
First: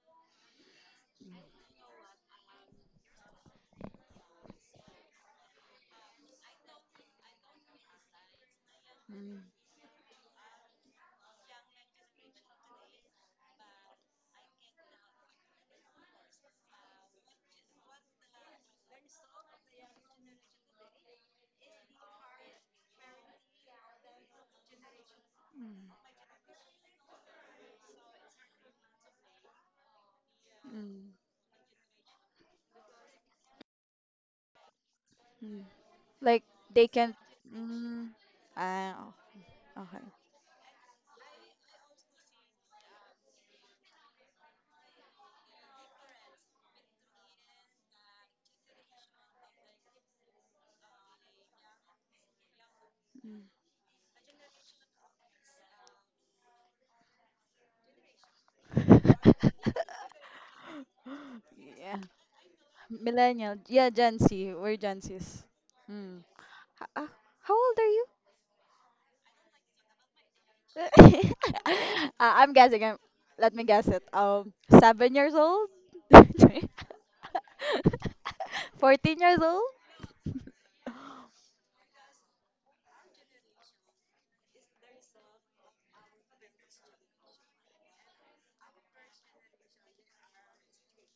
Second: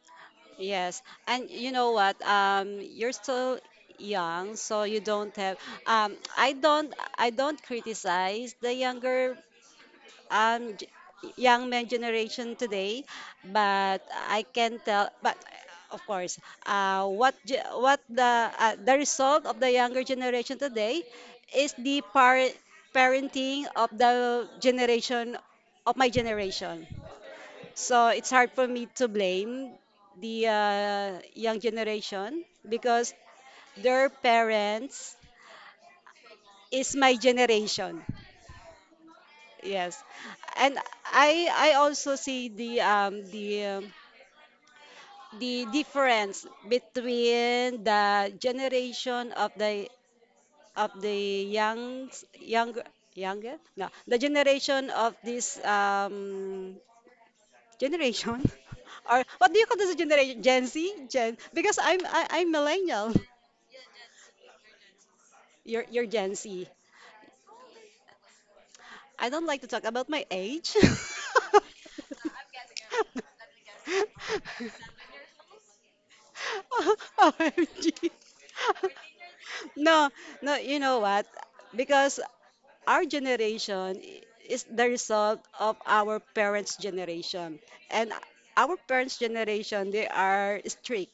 [SPEAKER 2] yes. And you know what? You're still young, so you don't have. Um, I don't I don't criticize the younger
[SPEAKER 1] Mm,
[SPEAKER 2] um g- young men generation today, but I can tell. But of course, what ge- what the result of the younger generation today is the parenting of the generation of
[SPEAKER 1] mm,
[SPEAKER 2] my generation. So it's hard for me to blame the
[SPEAKER 1] mm,
[SPEAKER 2] young generation because their parents
[SPEAKER 1] mm. Like they
[SPEAKER 2] is
[SPEAKER 1] can.
[SPEAKER 2] my generation.
[SPEAKER 1] Mm, ah, oh, okay.
[SPEAKER 2] Yes. And I also see um, the difference between the generation of the young younger
[SPEAKER 1] Mm.
[SPEAKER 2] younger no the generation of this generation, or what do you call this generation, Gen Z? Gen, because
[SPEAKER 1] Yeah,
[SPEAKER 2] I'm millennial.
[SPEAKER 1] millennial. Yeah, Gen Z. We're Gen Zs.
[SPEAKER 2] You're
[SPEAKER 1] Mm.
[SPEAKER 2] Gen Z.
[SPEAKER 1] H- ah, how old are you?
[SPEAKER 2] I don't like to talk about my age.
[SPEAKER 1] uh, I'm guessing. Let me guess it. 7 years old.
[SPEAKER 2] OMG.
[SPEAKER 1] 14 years old.
[SPEAKER 2] No, no, you know what? Because our generation is the result of our parents' generation. And our parents' generation, they are strict.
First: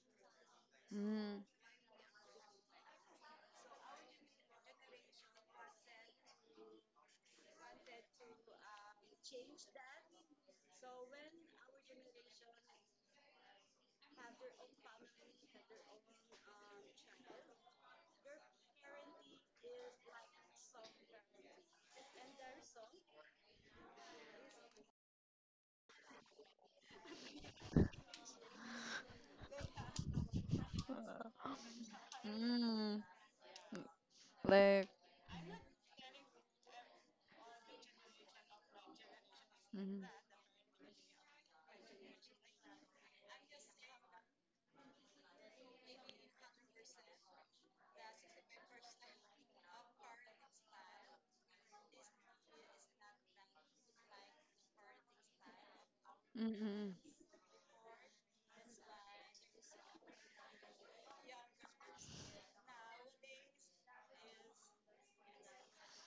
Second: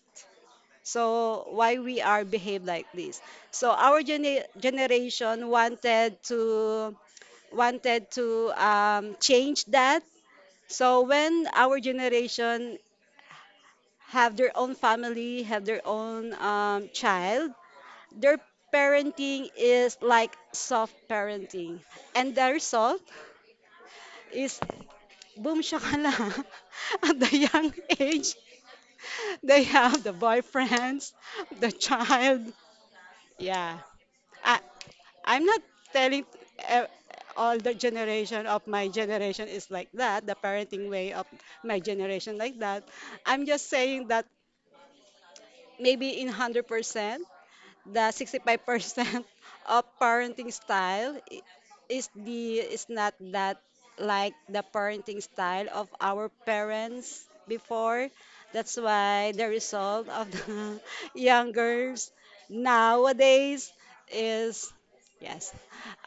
[SPEAKER 2] So why we are behave like this? So our generation wanted to change that. So when our generation have their own family, have their own child, their parenting is like soft parenting. And the result is boom shakala at the young age. They have the boyfriends, the child.
[SPEAKER 1] Mm,
[SPEAKER 2] Yeah. I,
[SPEAKER 1] like,
[SPEAKER 2] I'm not telling uh, all the generation of my generation is like
[SPEAKER 1] mm,
[SPEAKER 2] that, the parenting way of my generation like that. I'm just saying that maybe in 100%, the 65% of parenting style is the is not that like the parenting style of our
[SPEAKER 1] mm, mm.
[SPEAKER 2] parents before. That's why the result of the young girls nowadays is, yes,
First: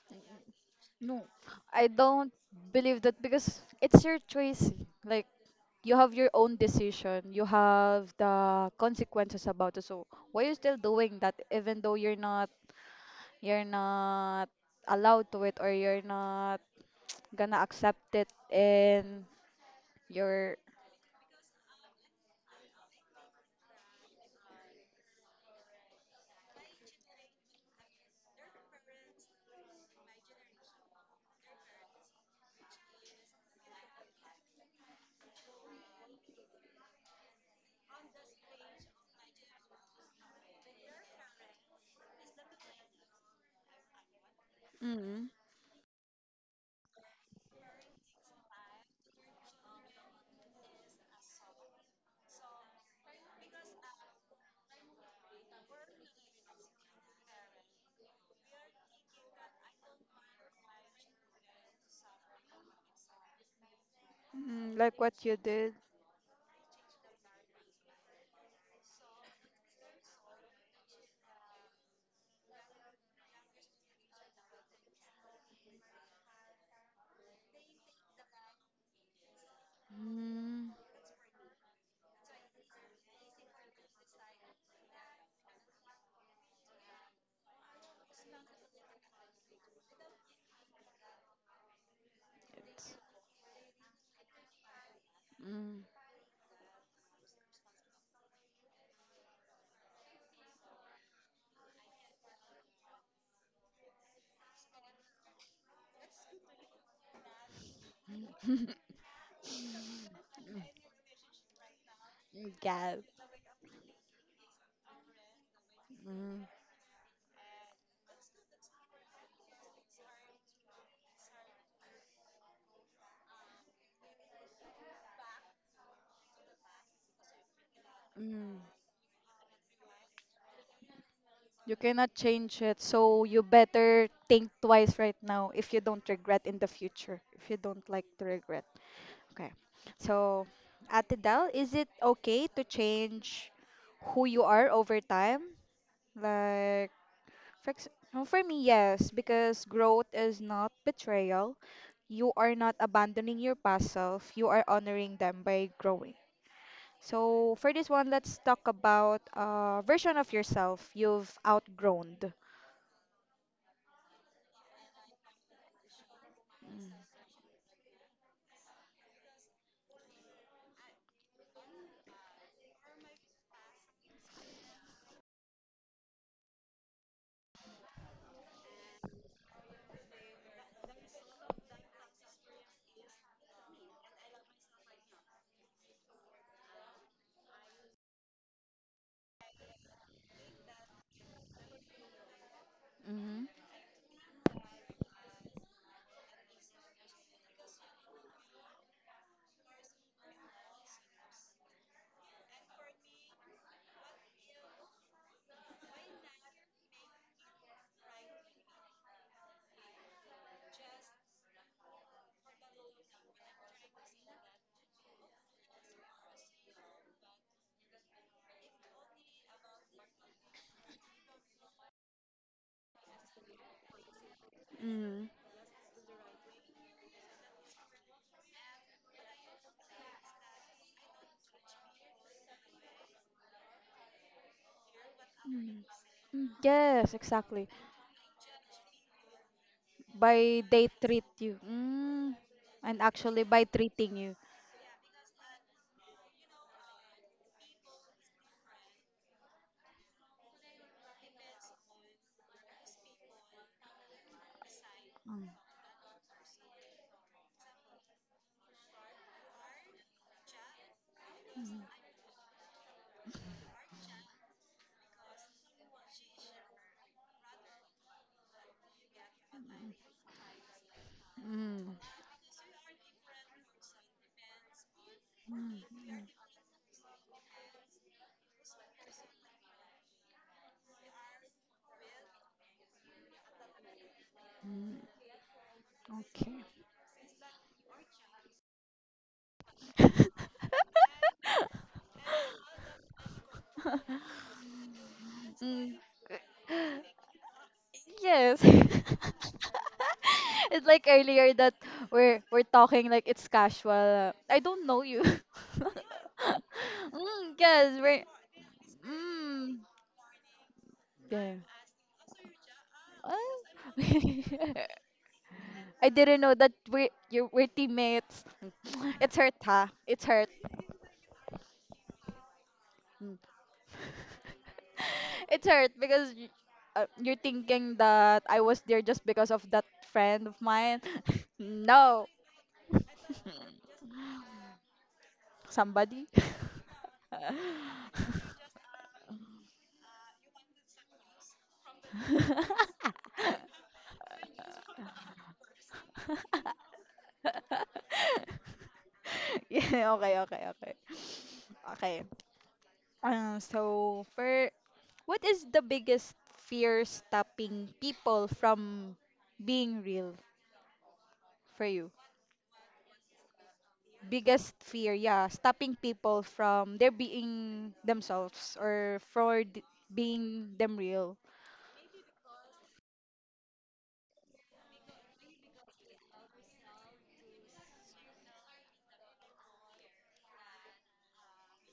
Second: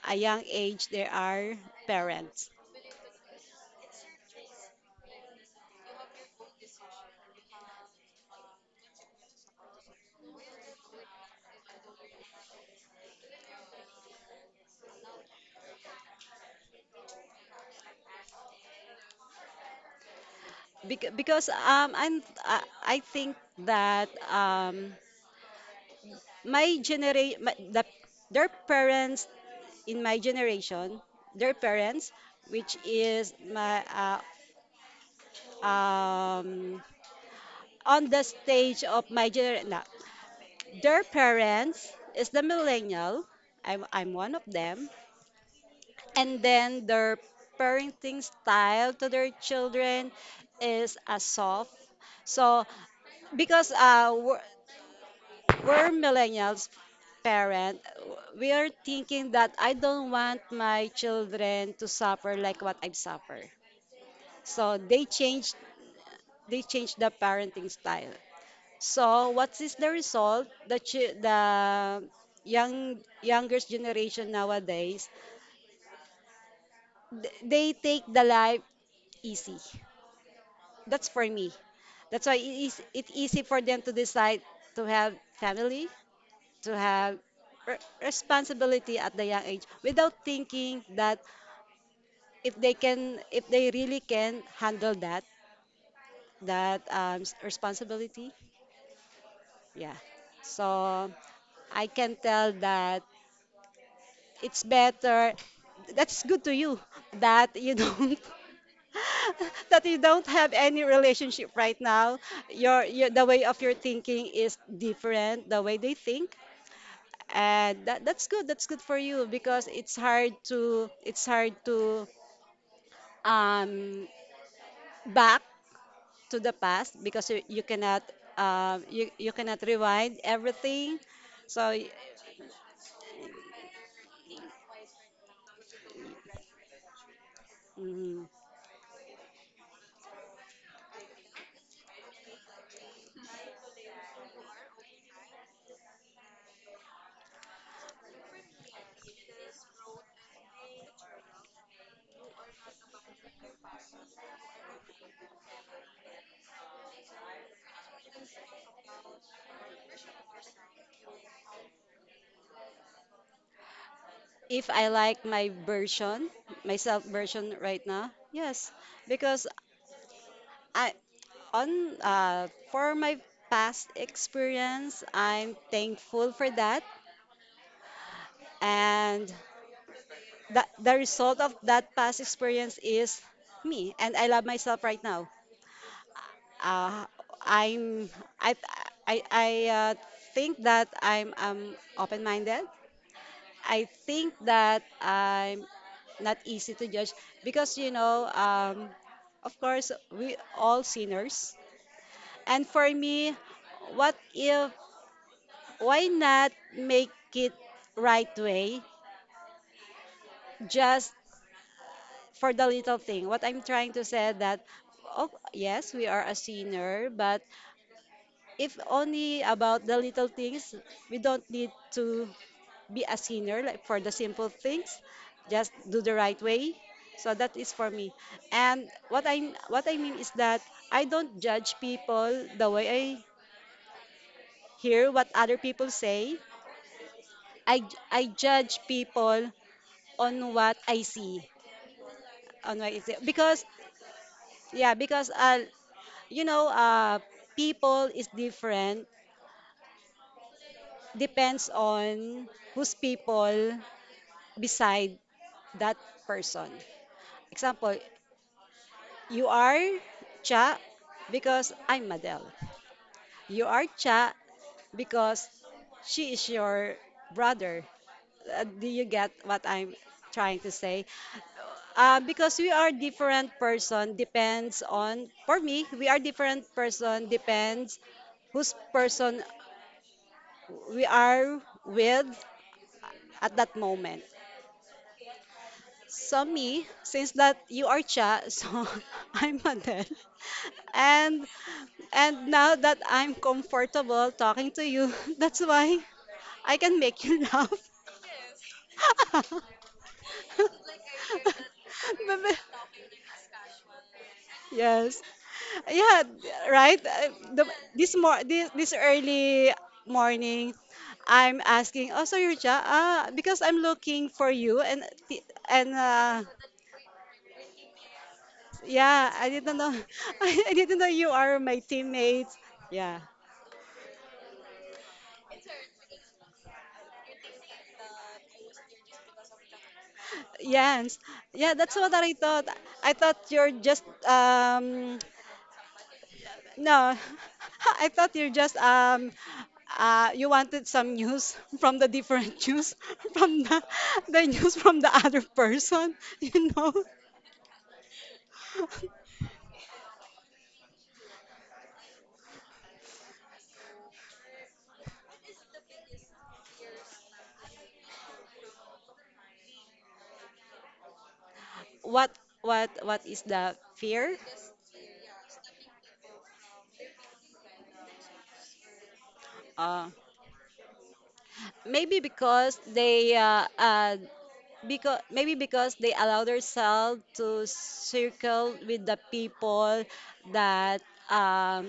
[SPEAKER 2] a young age they
[SPEAKER 1] No,
[SPEAKER 2] are
[SPEAKER 1] I don't
[SPEAKER 2] parents.
[SPEAKER 1] believe that because it's your choice. Like you have your own decision, you have the consequences about it. So why you still doing that even though you're not allowed to it, or you're not gonna accept it in your.
[SPEAKER 2] Because I think that my generation, the, their parents in my generation, their parents, which is my um, on the stage of my generation, no, their parents is the millennial. I'm one of them.
[SPEAKER 1] Mm,
[SPEAKER 2] And then their parenting style to their children is a soft. So because we're millennials parent, we are thinking that I don't want my children to suffer like what I've suffered. So
[SPEAKER 1] mm, like
[SPEAKER 2] they
[SPEAKER 1] what you
[SPEAKER 2] changed,
[SPEAKER 1] did.
[SPEAKER 2] they changed the parenting style. So what is the result? The the young younger generation nowadays, they take the life easy.
[SPEAKER 1] Mm,
[SPEAKER 2] That's for me. That's why it is it easy for them to decide to have family, to have responsibility at the young age without thinking that if they
[SPEAKER 1] it's,
[SPEAKER 2] can, if they really can handle that
[SPEAKER 1] mm,
[SPEAKER 2] that responsibility, yeah. So I can tell that it's better, that's good to you, that you don't that you don't have any relationship right now. Your
[SPEAKER 1] God.
[SPEAKER 2] your, the way of your thinking is different the way they think.
[SPEAKER 1] Mm,
[SPEAKER 2] And that, that's good, that's good for you because it's hard to, it's hard to um back to the past because you cannot
[SPEAKER 1] mm.
[SPEAKER 2] you cannot rewind everything. So,
[SPEAKER 1] You cannot change it, so you better think twice right now if you don't regret in the future, if you don't like to
[SPEAKER 2] mm,
[SPEAKER 1] regret. Okay. So, Ate Del, is it okay to change who you are over time? Like, no, for me, yes, because growth is not betrayal. You are not abandoning your past self, you are honoring them by growing. So, for this one, let's talk about a version of yourself you've outgrown.
[SPEAKER 2] if I like my version, myself version right now, yes, because I on for my past experience I'm thankful for that. And the result of that past experience is me, and I love myself right now. uh, i'm i I think that I'm open-minded.
[SPEAKER 1] Mm-hmm.
[SPEAKER 2] I think that I'm not easy to judge because you know of course we all sinners. And for me, what if, why not make it right way, just for the little thing. What I'm trying to say that oh yes, we are a sinner, but if only about the little things, we don't need to be a sinner like for the simple things.
[SPEAKER 1] Mm.
[SPEAKER 2] Just do the right way. So that is for me. And what I mean is that I don't judge people the way I hear what other
[SPEAKER 1] Mm.
[SPEAKER 2] people say.
[SPEAKER 1] Mm. Yes, exactly.
[SPEAKER 2] I I judge people on
[SPEAKER 1] By
[SPEAKER 2] what
[SPEAKER 1] they
[SPEAKER 2] I
[SPEAKER 1] treat
[SPEAKER 2] see.
[SPEAKER 1] you. Mm.
[SPEAKER 2] On what I
[SPEAKER 1] And
[SPEAKER 2] see.
[SPEAKER 1] actually by
[SPEAKER 2] Because
[SPEAKER 1] treating you.
[SPEAKER 2] yeah, because you know, people is different. Depends on whose people beside
[SPEAKER 1] Mm.
[SPEAKER 2] that person. Example, you are Cha because
[SPEAKER 1] Mm.
[SPEAKER 2] I'm Madel. You are Cha because she is your brother. Do you get what I'm trying to say?
[SPEAKER 1] Mm.
[SPEAKER 2] Because we are different person depends on, for me,
[SPEAKER 1] Mm.
[SPEAKER 2] we are different person depends whose person we are with at that moment.
[SPEAKER 1] Mm.
[SPEAKER 2] So
[SPEAKER 1] Okay.
[SPEAKER 2] me, since that you are Cha, so I'm Adele. And and now that I'm comfortable talking to you, that's why
[SPEAKER 1] Mm.
[SPEAKER 2] I can make you laugh.
[SPEAKER 1] Yes. It's like earlier that we're talking like it's casual. I don't know you.
[SPEAKER 2] Yes. Yeah, right?
[SPEAKER 1] Mm, yes,
[SPEAKER 2] This
[SPEAKER 1] we're
[SPEAKER 2] mor this this early
[SPEAKER 1] mm,
[SPEAKER 2] morning,
[SPEAKER 1] yeah.
[SPEAKER 2] I'm asking, "Oh, so you're Ja? Ah, because I'm
[SPEAKER 1] What?
[SPEAKER 2] looking for you and
[SPEAKER 1] I didn't know that we're teammates. Mm.
[SPEAKER 2] yeah,
[SPEAKER 1] It's
[SPEAKER 2] I
[SPEAKER 1] hurt,
[SPEAKER 2] didn't
[SPEAKER 1] ha?
[SPEAKER 2] know
[SPEAKER 1] It's hurt.
[SPEAKER 2] I didn't know you are my teammates." Yeah.
[SPEAKER 1] Mm. It's hurt because you're thinking that I was there just because of that friend of mine.
[SPEAKER 2] Yes. Yeah, that's what
[SPEAKER 1] No.
[SPEAKER 2] I thought. I thought you're just
[SPEAKER 1] Somebody.
[SPEAKER 2] no, I thought you're just you wanted some news from the different news from the news from the other person, you know.
[SPEAKER 1] Yeah, okay, okay, okay. Okay. So for what is the biggest fear stopping people from being real for you?
[SPEAKER 2] What what is the fear?
[SPEAKER 1] Biggest fear, yeah, stopping people from their being themselves or
[SPEAKER 2] Uh
[SPEAKER 1] being them real.
[SPEAKER 2] maybe because they because maybe because they allow themselves to circle with the people that um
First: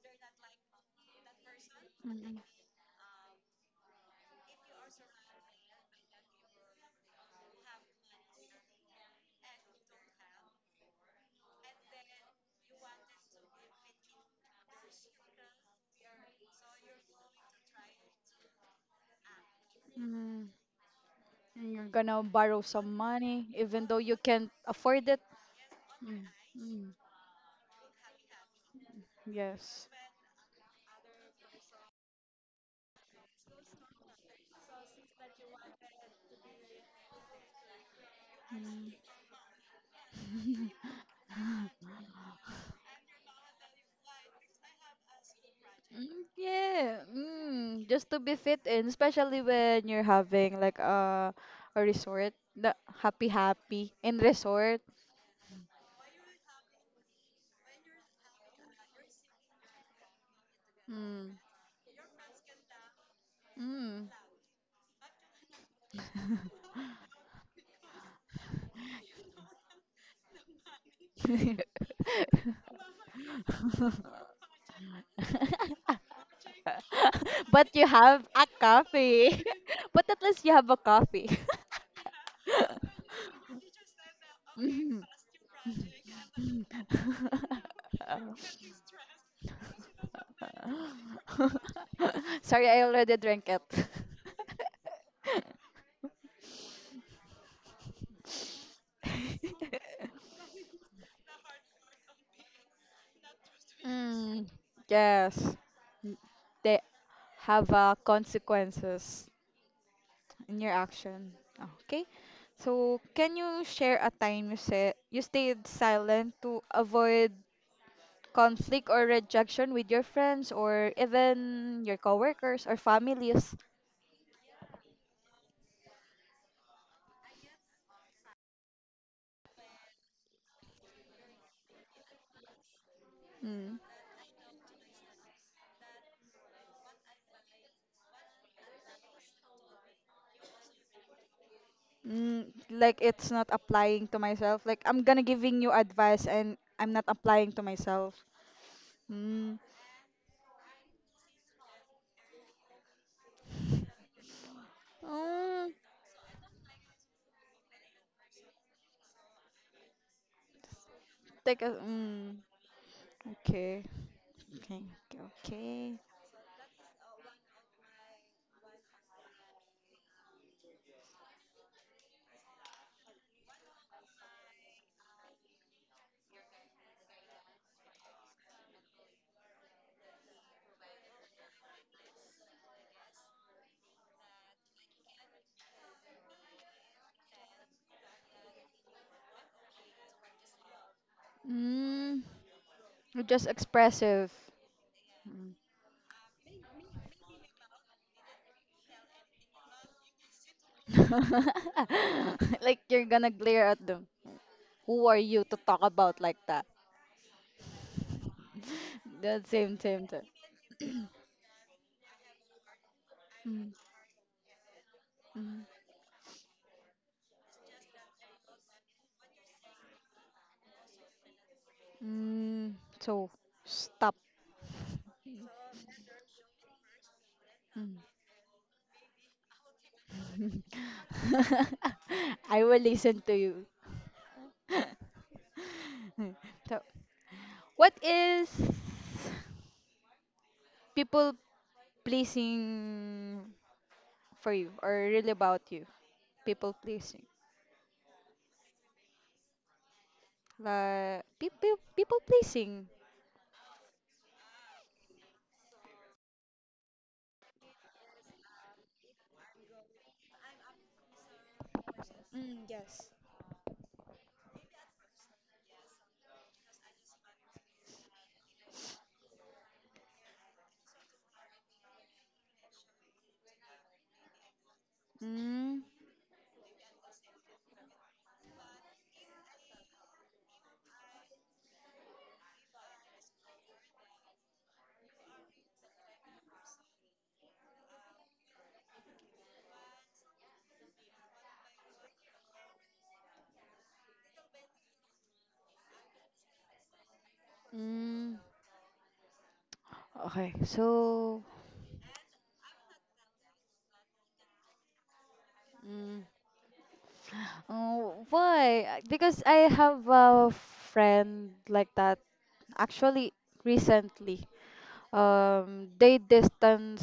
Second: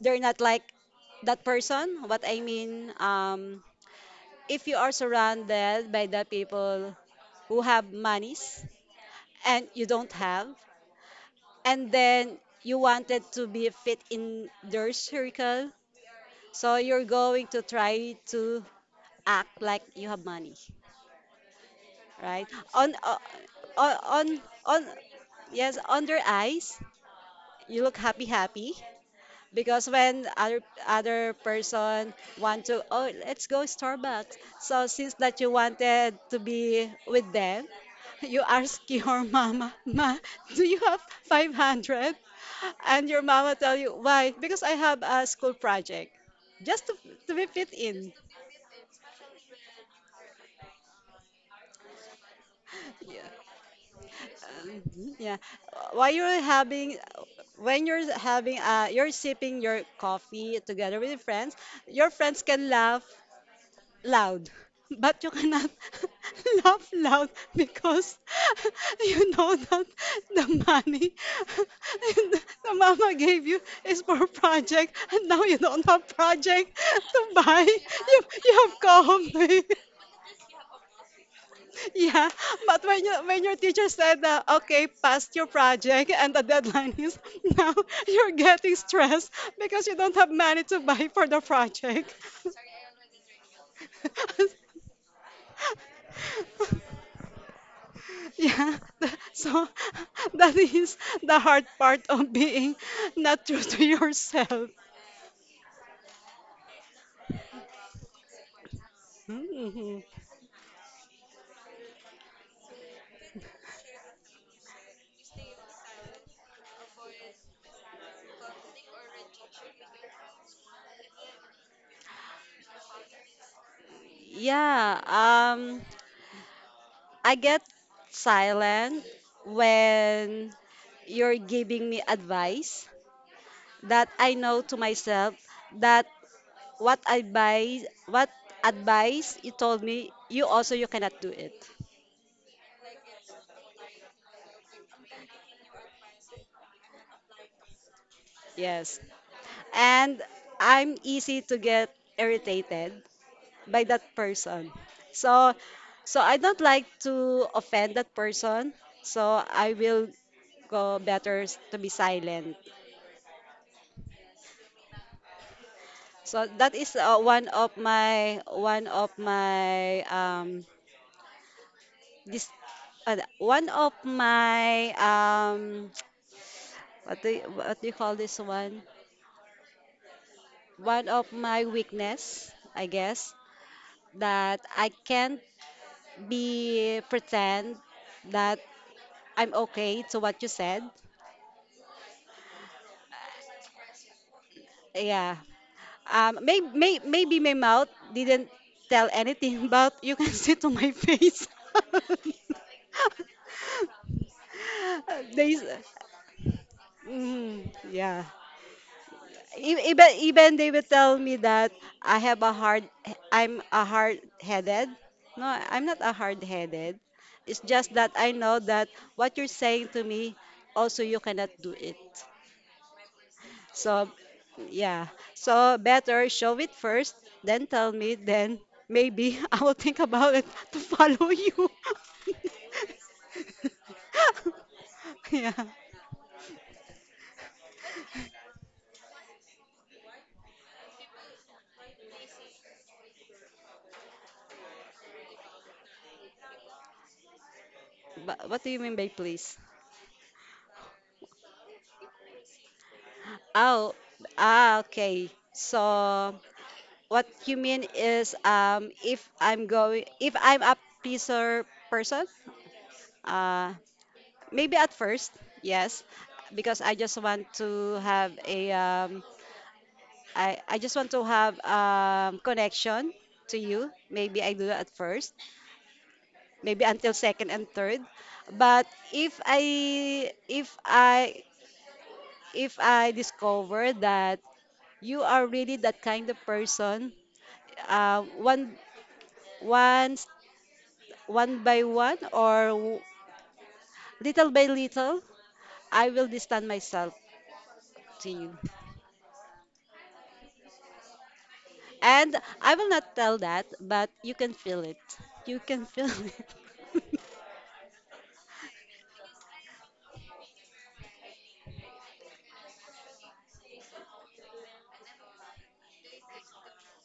[SPEAKER 2] they're not like that person. What
[SPEAKER 1] Mm,
[SPEAKER 2] I mean, if you are surrounded by the people who have monies and you don't have, and then you wanted to be fit in their circle, so you're going to try to act like you have
[SPEAKER 1] mm,
[SPEAKER 2] money,
[SPEAKER 1] and you're gonna
[SPEAKER 2] right?
[SPEAKER 1] borrow
[SPEAKER 2] On
[SPEAKER 1] some
[SPEAKER 2] uh,
[SPEAKER 1] money even though you can't
[SPEAKER 2] on
[SPEAKER 1] afford it.
[SPEAKER 2] yes, on their
[SPEAKER 1] Mm,
[SPEAKER 2] eyes,
[SPEAKER 1] mm,
[SPEAKER 2] you look happy happy, because
[SPEAKER 1] yes.
[SPEAKER 2] when other person want to, oh let's go Starbucks, so since that you wanted to be with them, you ask
[SPEAKER 1] Mm.
[SPEAKER 2] your mama ma do you have 500, and your mama tell you why, because I have a school project,
[SPEAKER 1] Mm,
[SPEAKER 2] just
[SPEAKER 1] yeah,
[SPEAKER 2] to be fit in,
[SPEAKER 1] just to be fit in, especially when you're having like a resort, the
[SPEAKER 2] yeah.
[SPEAKER 1] happy happy in
[SPEAKER 2] Um,
[SPEAKER 1] resort.
[SPEAKER 2] yeah while you're having, when you're having you're sipping your coffee together with your
[SPEAKER 1] Mm,
[SPEAKER 2] friends, your friends can laugh
[SPEAKER 1] mm.
[SPEAKER 2] loud. But you cannot laugh loud because you know that the money the mama gave you is for project and now you don't have project to buy.
[SPEAKER 1] But you
[SPEAKER 2] You,
[SPEAKER 1] have a
[SPEAKER 2] you have go
[SPEAKER 1] coffee.
[SPEAKER 2] home.
[SPEAKER 1] But at least you have a coffee.
[SPEAKER 2] Yeah, but when your teacher said that okay,
[SPEAKER 1] Mm.
[SPEAKER 2] passed your project and the deadline is now, you're getting stressed because you don't have money to buy for the project.
[SPEAKER 1] Sorry, I already drank it.
[SPEAKER 2] Yeah, so that is the hard part of being not true to
[SPEAKER 1] Mm,
[SPEAKER 2] yourself.
[SPEAKER 1] yes. N- They have consequences
[SPEAKER 2] Mhm.
[SPEAKER 1] in your action. Okay. So, can you share a time you said you stayed silent to avoid conflict or rejection with your friends or even your coworkers or families?
[SPEAKER 2] Yeah, I get silent when you're giving me advice
[SPEAKER 1] Mm.
[SPEAKER 2] that I know to myself that what advice you told me, you also you cannot do it.
[SPEAKER 1] Mm, like it's not applying to myself. Like I'm gonna giving you advice and I'm not applying to myself.
[SPEAKER 2] Yes,
[SPEAKER 1] Mm.
[SPEAKER 2] and I'm easy to get irritated by that person. So
[SPEAKER 1] Mm,
[SPEAKER 2] so I don't like to offend that person. So I will go better to be
[SPEAKER 1] mm.
[SPEAKER 2] silent.
[SPEAKER 1] Okay. Okay. Okay.
[SPEAKER 2] So that is one of my this uh, one of my um what do you call this one? One of my weakness, I guess, that I can't be pretend that I'm okay to what you said.
[SPEAKER 1] Mm, you're just expressive.
[SPEAKER 2] Yeah.
[SPEAKER 1] Mm.
[SPEAKER 2] Maybe my mouth didn't tell anything, but you can see to my face.
[SPEAKER 1] Like you're gonna glare at them. Who are you
[SPEAKER 2] they,
[SPEAKER 1] to talk about like that?
[SPEAKER 2] yeah.
[SPEAKER 1] That same
[SPEAKER 2] E- Even,
[SPEAKER 1] same time.
[SPEAKER 2] even they will tell me that I have a hard, I'm
[SPEAKER 1] Mm,
[SPEAKER 2] a hard-headed. No,
[SPEAKER 1] mm,
[SPEAKER 2] I'm not a hard-headed. It's just that I know that what you're saying to me, also you cannot do it.
[SPEAKER 1] mm. So
[SPEAKER 2] So,
[SPEAKER 1] stop.
[SPEAKER 2] yeah. So better show it first, then tell
[SPEAKER 1] Mm.
[SPEAKER 2] me, then maybe I will think about it to follow you.
[SPEAKER 1] I will listen to you.
[SPEAKER 2] Yeah.
[SPEAKER 1] So what is people pleasing for you or really about you? People pleasing.
[SPEAKER 2] But what do you mean by please?
[SPEAKER 1] Like people pleasing.
[SPEAKER 2] Oh, okay. So what you mean is if I'm a pleaser person,
[SPEAKER 1] Mm, yes.
[SPEAKER 2] uh maybe at first, yes, because I just want to have a I just want to have connection to you. Maybe I do that at first,
[SPEAKER 1] Mm,
[SPEAKER 2] maybe until second and third. But if I if I if I discover that you are really that kind of person, one once one by one or little by little, I will distance myself to
[SPEAKER 1] mm.
[SPEAKER 2] you.
[SPEAKER 1] Okay, so
[SPEAKER 2] And I will not tell that, but you can feel it. You can feel
[SPEAKER 1] mm,
[SPEAKER 2] it.
[SPEAKER 1] oh, why? Because I have a friend like that. Actually, recently, they distance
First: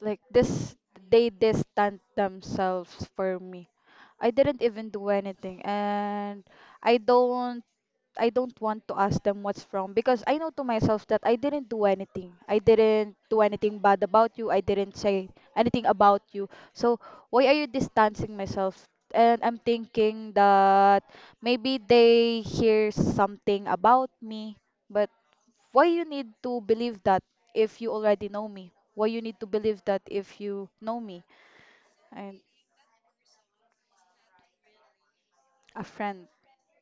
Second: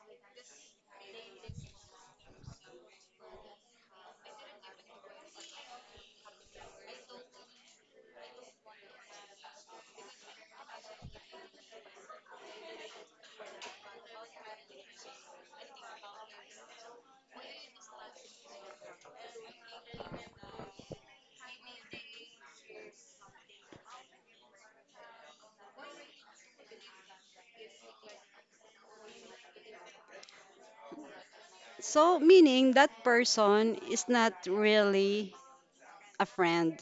[SPEAKER 1] like this. They distance themselves for me. I didn't even do anything, and I don't I don't want to ask them what's wrong because I know to myself that I didn't do anything. I didn't do anything bad about you. I didn't say anything about you. So why are you distancing myself? And I'm thinking that maybe they hear something about me, but why you need to believe that if you already know me? Why you need to believe that if you know me?
[SPEAKER 2] So,
[SPEAKER 1] I'm
[SPEAKER 2] meaning that person is not really
[SPEAKER 1] a
[SPEAKER 2] a
[SPEAKER 1] friend.
[SPEAKER 2] friend.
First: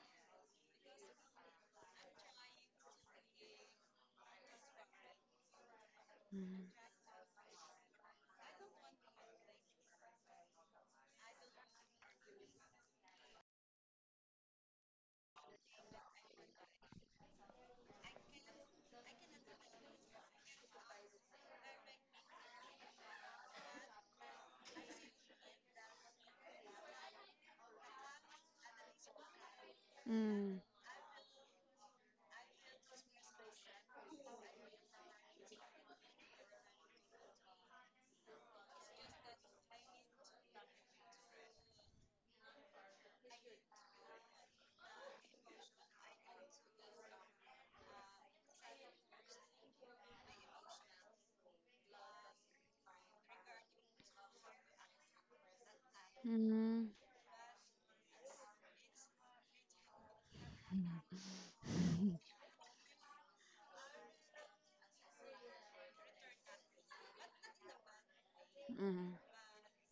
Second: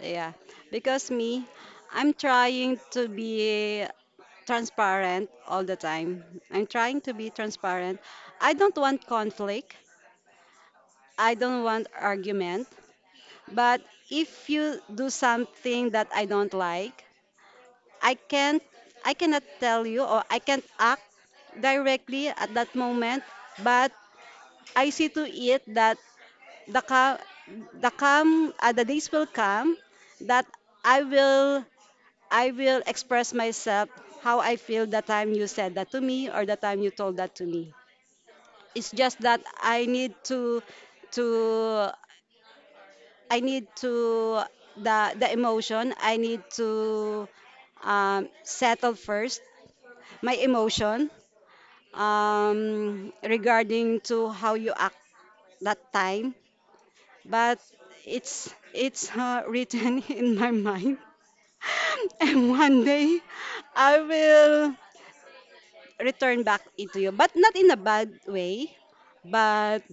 [SPEAKER 2] Yeah. Because me, I'm trying to be transparent all the time. I'm trying to be transparent. I don't want conflict. I don't want argument. But if you do something that I don't like, I can't I cannot tell you or I can't act directly at that moment, but I see to it that the come the days will come that
[SPEAKER 1] Mm.
[SPEAKER 2] I will I will express myself how I feel the time you said that to me or the time you told that to me. It's just that to I need to the the emotion I need to settle first my emotion regarding to how you act that time
[SPEAKER 1] Mm.
[SPEAKER 2] but it's written in my mind. And one day I will return back into you, but not in a bad way.
[SPEAKER 1] Mm.
[SPEAKER 2] But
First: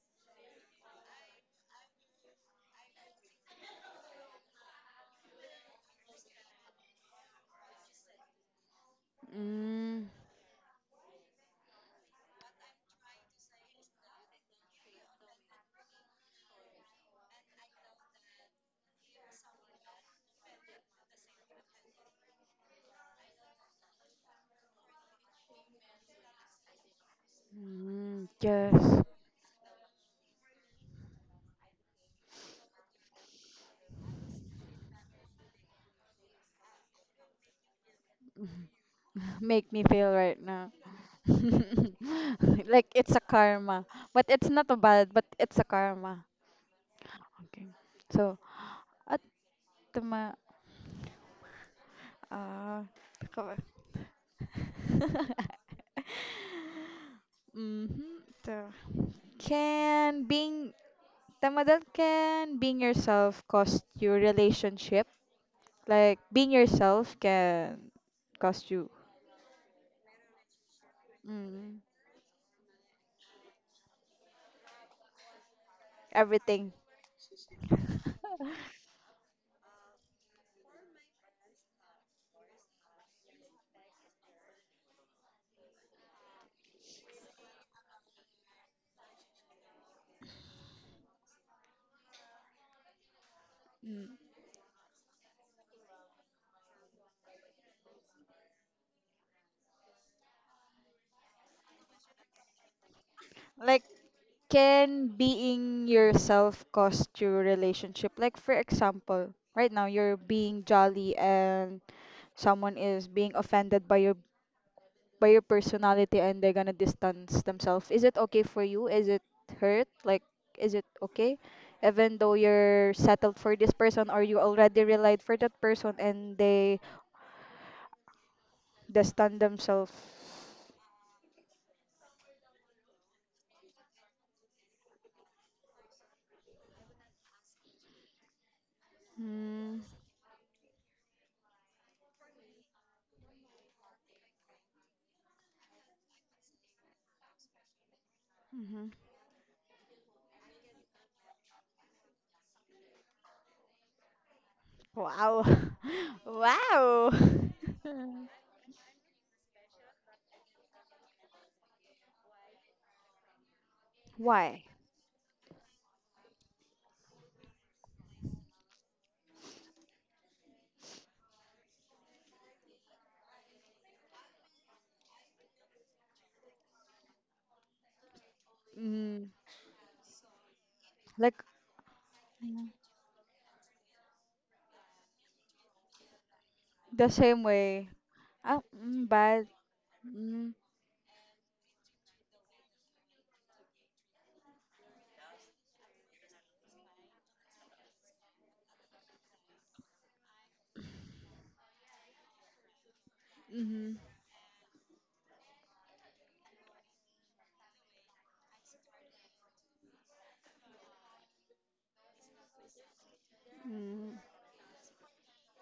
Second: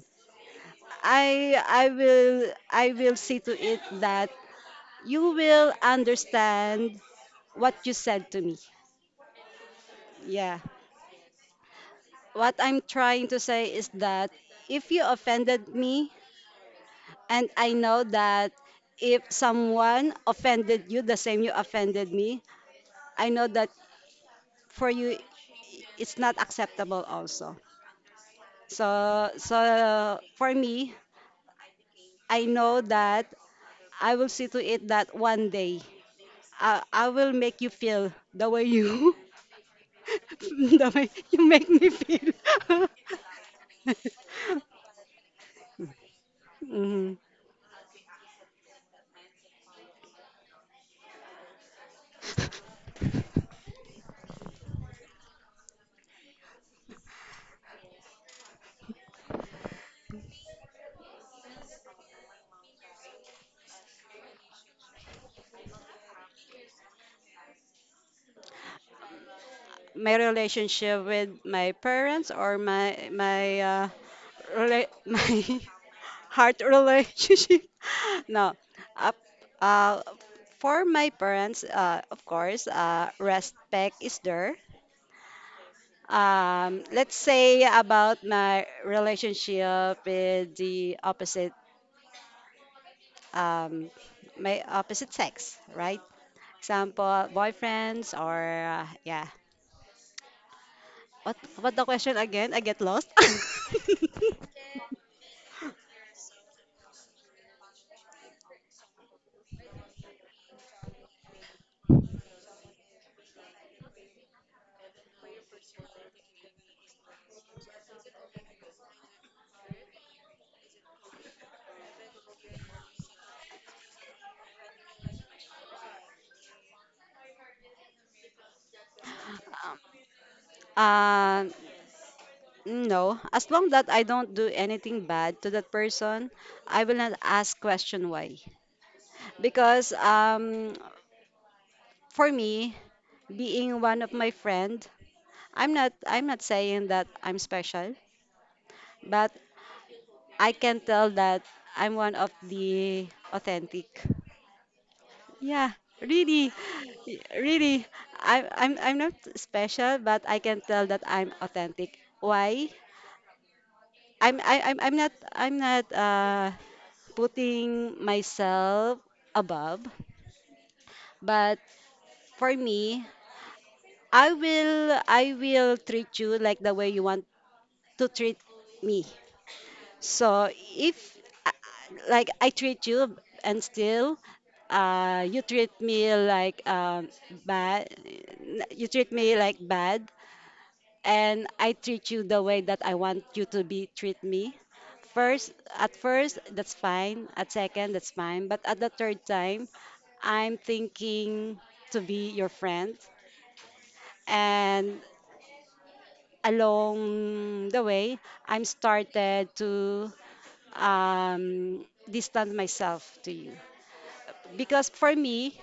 [SPEAKER 2] I will say to it that you will understand what you said to me.
[SPEAKER 1] Mm.
[SPEAKER 2] Yeah. What I'm trying to say is that if you offended me, and I know that if someone offended you the same you offended me, I know that for you it's not acceptable also.
[SPEAKER 1] Mm. Yes.
[SPEAKER 2] So for me, I know that I will see to it that one day I will make you feel the way you
[SPEAKER 1] Make me feel right now.
[SPEAKER 2] the way you make me feel.
[SPEAKER 1] Like it's a karma, but it's not a bad, but it's a karma.
[SPEAKER 2] Mhm.
[SPEAKER 1] Okay. So at the ma uh, mm-hmm. So can being tamadal can being yourself cost your relationship? Like being yourself can cost you
[SPEAKER 2] My relationship with my
[SPEAKER 1] mm,
[SPEAKER 2] parents or my heart
[SPEAKER 1] everything.
[SPEAKER 2] relationship. No, uh, uh, for my parents, of course, respect is there. Let's say about my relationship with um,
[SPEAKER 1] Mm.
[SPEAKER 2] my opposite sex, right? Example, boyfriends or yeah. What what the question again? I get lost.
[SPEAKER 1] Like can being yourself cost your relationship? Like for example, right now you're being jolly and someone is being offended by your personality and they're gonna distance themselves. Is it okay for you? Is it hurt? Like is it okay? Even though you're settled for this person or you already relied for that person and they distance themselves.
[SPEAKER 2] Um, No, as long that I don't do anything bad to that person, I will not ask question why.
[SPEAKER 1] Mm,
[SPEAKER 2] Because for me, being one of my friend, I'm not saying that I'm special,
[SPEAKER 1] mhm.
[SPEAKER 2] but I can tell that I'm one of the authentic.
[SPEAKER 1] Wow.
[SPEAKER 2] Yeah, really,
[SPEAKER 1] Wow.
[SPEAKER 2] really. I, I'm I'm not special, but I can tell that I'm authentic. Why? I'm I,
[SPEAKER 1] Why?
[SPEAKER 2] I'm not putting myself above. But for me, I will treat you like the way you want to treat me.
[SPEAKER 1] Mm.
[SPEAKER 2] So if
[SPEAKER 1] Like
[SPEAKER 2] uh, like I
[SPEAKER 1] mm,
[SPEAKER 2] treat you and still you treat me
[SPEAKER 1] the same way.
[SPEAKER 2] bad,
[SPEAKER 1] Ah,
[SPEAKER 2] you
[SPEAKER 1] mm,
[SPEAKER 2] treat me
[SPEAKER 1] bad.
[SPEAKER 2] like bad,
[SPEAKER 1] Mm,
[SPEAKER 2] and I treat you the way that I want you to be treat me. At first, that's fine. At second, that's fine. But at the third time, I'm thinking to be your friend.
[SPEAKER 1] mm-hmm,
[SPEAKER 2] And along the way, I'm started to distance myself to you.
[SPEAKER 1] mm,
[SPEAKER 2] Because for me,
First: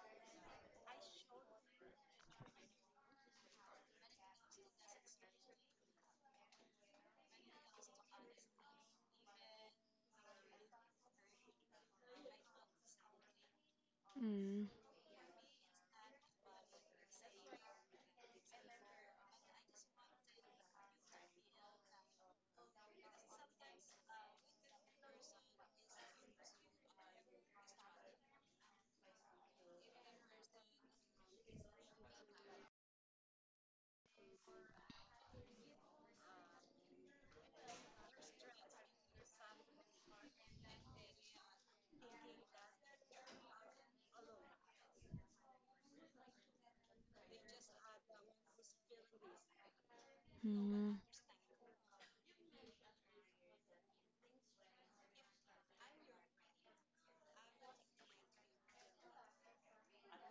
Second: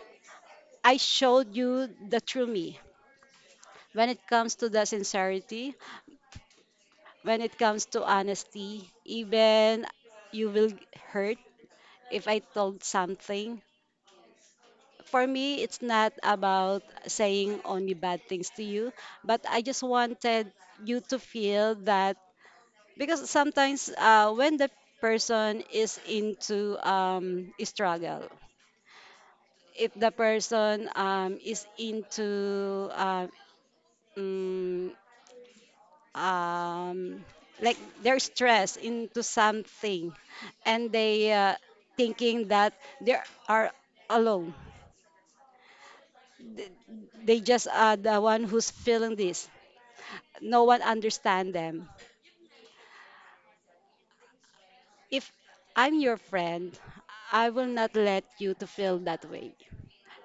[SPEAKER 2] I showed you the true me. When it comes to the sincerity, when it comes to honesty, even you will hurt if I told something.
[SPEAKER 1] mm,
[SPEAKER 2] For me, it's not about saying only bad things to you, but I just wanted you to feel that because sometimes when the person is into struggle, if the person is into mm, um, like their stress into something and they thinking that they are alone. Th- they just are the one who's feeling this, no one
[SPEAKER 1] mm,
[SPEAKER 2] understand them. If I'm your friend, I will not let you to feel that way,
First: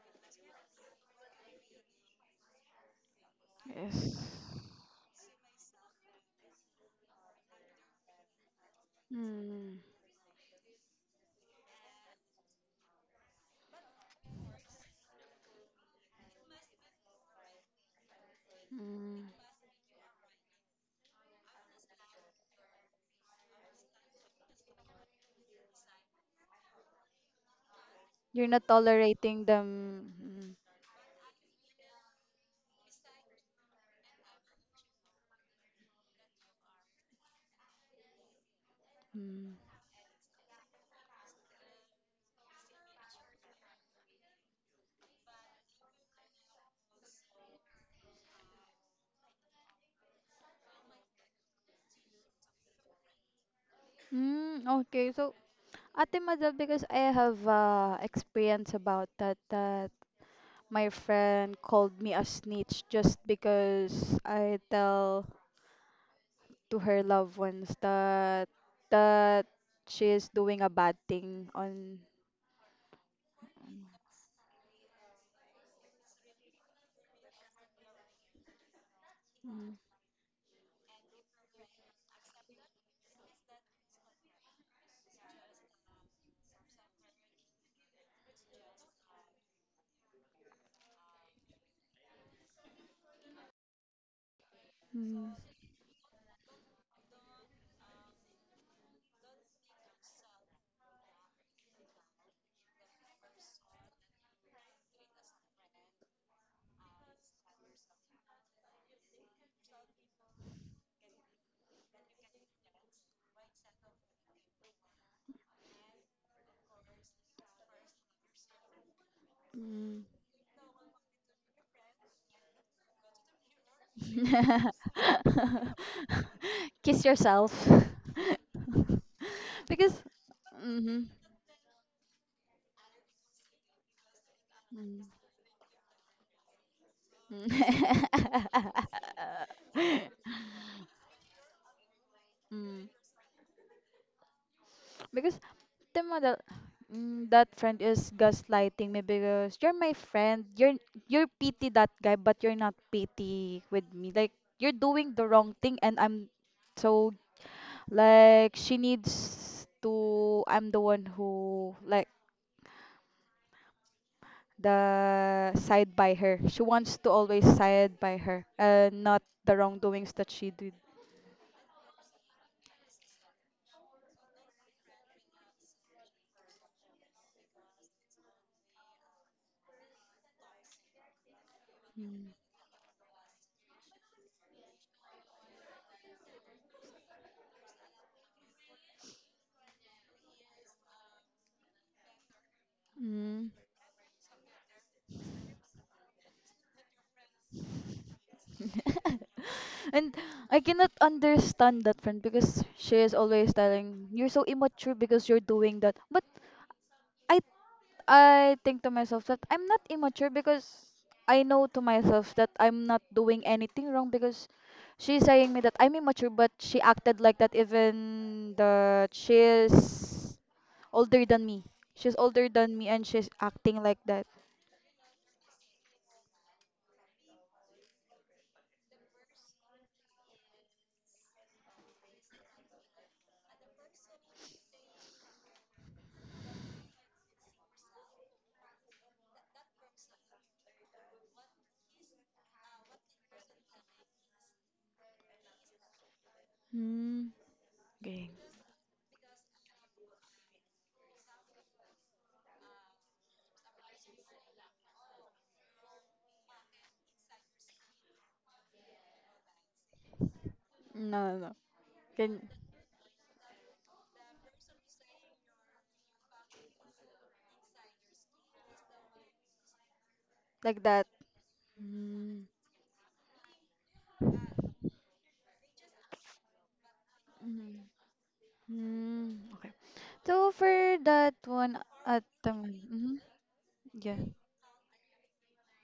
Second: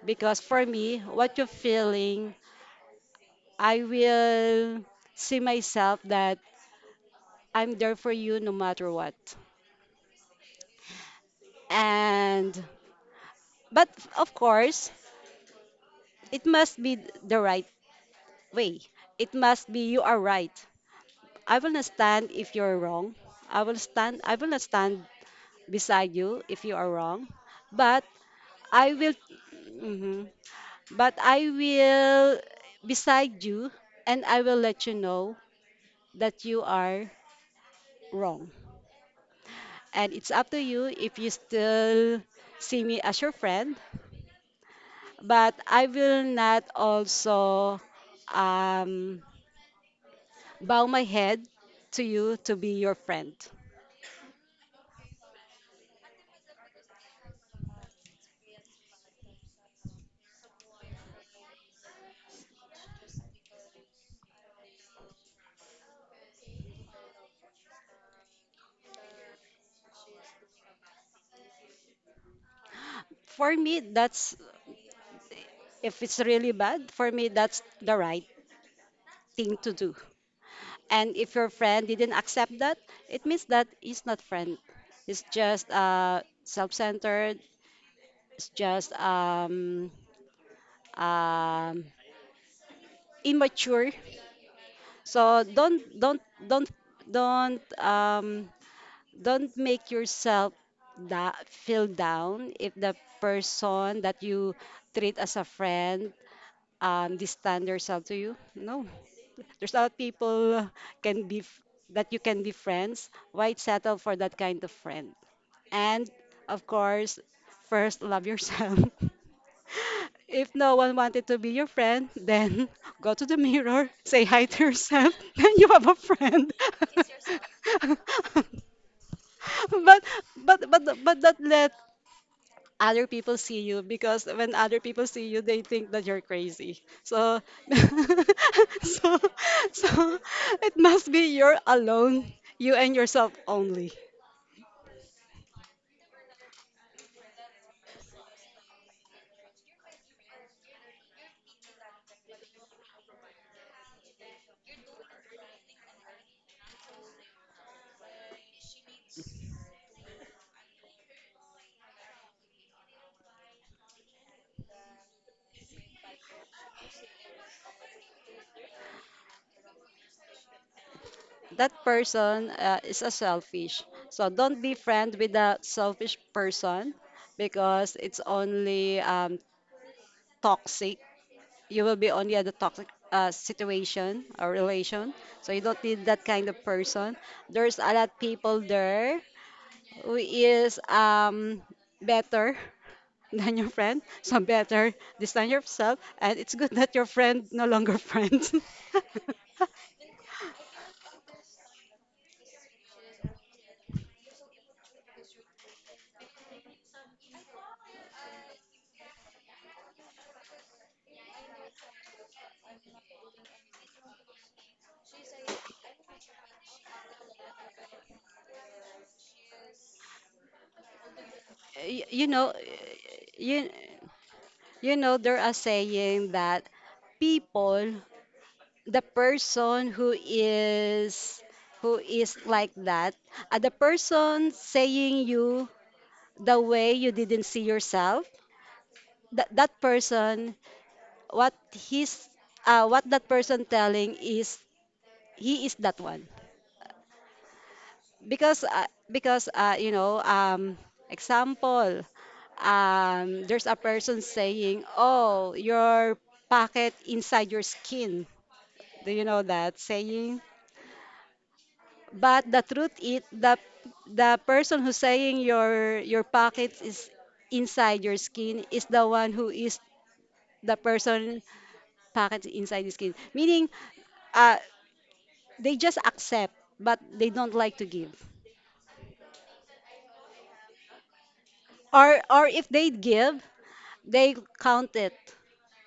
[SPEAKER 2] because for me what you're feeling, I
[SPEAKER 1] yes.
[SPEAKER 2] will see myself that I'm there for you no matter what.
[SPEAKER 1] Mm,
[SPEAKER 2] And but of course, it must be the right way.
[SPEAKER 1] mm.
[SPEAKER 2] It must be you are right. I will not stand if you're wrong. I will not stand beside you if you are wrong. But
[SPEAKER 1] You're not
[SPEAKER 2] I will
[SPEAKER 1] tolerating them.
[SPEAKER 2] mhm.
[SPEAKER 1] Mm,
[SPEAKER 2] But I will beside you and I will let you know that you are wrong.
[SPEAKER 1] mm.
[SPEAKER 2] And it's up to you if you still see me as your friend, but I will not also um bow my head to you to be your friend.
[SPEAKER 1] Mm, okay, so Ate Madel, because I have experience about that, that my friend called me a snitch just because I tell to her loved ones that she is doing a bad thing on
[SPEAKER 2] For me, that's, if it's really bad, for me, that's the right thing to
[SPEAKER 1] mm,
[SPEAKER 2] do. And if your friend didn't accept that, it means that he's not friend. It's just self-centered. It's just um, immature.
[SPEAKER 1] mm,
[SPEAKER 2] So don't don't um, don't make yourself feel down if the person that you treat as a friend distant yourself to you. No, there's a lot of people can be f- that you can be friends. Why settle for that kind of friend? And of course, first love yourself.
[SPEAKER 1] mm.
[SPEAKER 2] If no one wanted to be your friend, then go to the mirror, say hi to yourself, and you have a friend.
[SPEAKER 1] Kiss yourself. Because
[SPEAKER 2] but but but
[SPEAKER 1] mhm,
[SPEAKER 2] but that, let other people see you, because when other
[SPEAKER 1] mm,
[SPEAKER 2] people see you they think that you're crazy, so so
[SPEAKER 1] mm.
[SPEAKER 2] so it must be you're alone, you
[SPEAKER 1] Mm,
[SPEAKER 2] and yourself only.
[SPEAKER 1] because the model, that friend is gaslighting me because you're my friend, you're pity that guy but you're not pity with me. Like you're doing the wrong thing and I'm so like, she needs to, I'm the one who like the side by her. She wants to always side by her and not the wrongdoings that she did.
[SPEAKER 2] That person is a selfish, so don't be friend with a selfish person because it's only toxic. You will be
[SPEAKER 1] Mm.
[SPEAKER 2] only at the toxic situation or relation. So you don't need that kind of person. There's a lot people there who is better
[SPEAKER 1] Mm.
[SPEAKER 2] than your friend. So better this than yourself. And it's good that your friend no longer friends.
[SPEAKER 1] And I cannot understand that friend because she is always telling you're so immature because you're doing that. But I I think to myself that I'm not immature because I know to myself that I'm not doing anything wrong because she's saying me that I'm immature but she acted like that even that she is older than me.
[SPEAKER 2] you,
[SPEAKER 1] She's
[SPEAKER 2] you
[SPEAKER 1] older
[SPEAKER 2] know,
[SPEAKER 1] than me and she's
[SPEAKER 2] you
[SPEAKER 1] acting like that.
[SPEAKER 2] you know there are saying that people, the person who is like that, the person saying you the way you didn't see yourself, that that person, what he's what that person telling is he is that one.
[SPEAKER 1] Hmm. Okay.
[SPEAKER 2] Because you know example there's a person saying, oh, your pocket inside your skin, do you know that saying?
[SPEAKER 1] No, no. No.
[SPEAKER 2] But
[SPEAKER 1] Can
[SPEAKER 2] the truth is that the person who's saying your pockets is inside your skin is the one who is the
[SPEAKER 1] like that.
[SPEAKER 2] person
[SPEAKER 1] Hmm.
[SPEAKER 2] pockets inside the skin. Meaning uh, they just accept but they don't like
[SPEAKER 1] Mhm.
[SPEAKER 2] to give.
[SPEAKER 1] Mm, okay. So for that one
[SPEAKER 2] Or
[SPEAKER 1] at
[SPEAKER 2] or
[SPEAKER 1] the
[SPEAKER 2] if they
[SPEAKER 1] mm-hmm.
[SPEAKER 2] give,
[SPEAKER 1] Yeah.
[SPEAKER 2] they count it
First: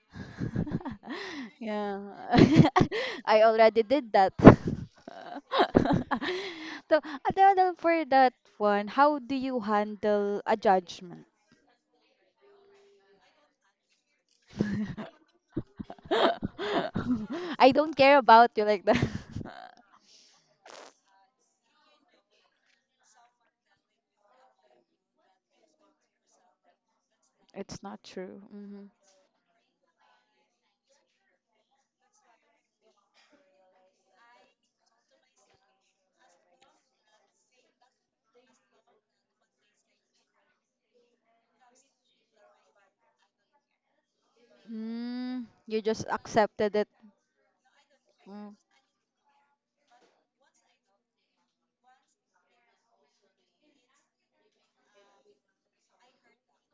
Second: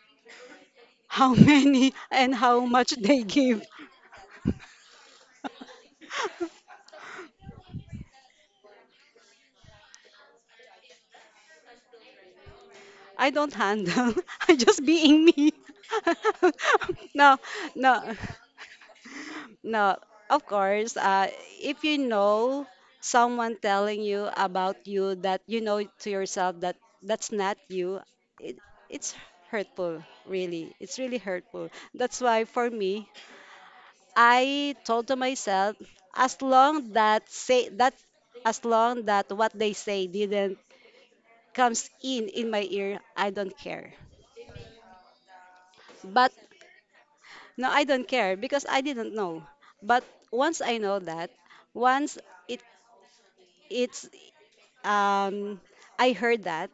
[SPEAKER 2] how many
[SPEAKER 1] Yeah.
[SPEAKER 2] and how much they
[SPEAKER 1] I
[SPEAKER 2] give.
[SPEAKER 1] already did that. So at the other for that one, how do you handle a judgment?
[SPEAKER 2] I don't handle. I just being me. no,
[SPEAKER 1] I don't
[SPEAKER 2] no.
[SPEAKER 1] care about you like that.
[SPEAKER 2] No, of course. If you know someone telling you about you that you know to yourself that that's not
[SPEAKER 1] It's
[SPEAKER 2] you,
[SPEAKER 1] not true.
[SPEAKER 2] it,
[SPEAKER 1] Mm-hmm.
[SPEAKER 2] it's hurtful, really. It's really hurtful. That's why for me, I told to myself, as long that say that, as long that what they say didn't comes in my ear, I don't care.
[SPEAKER 1] Mm, you just
[SPEAKER 2] But
[SPEAKER 1] accepted it.
[SPEAKER 2] no, I don't care
[SPEAKER 1] Mm,
[SPEAKER 2] because I didn't know. But once I know that, once it it's um I heard that,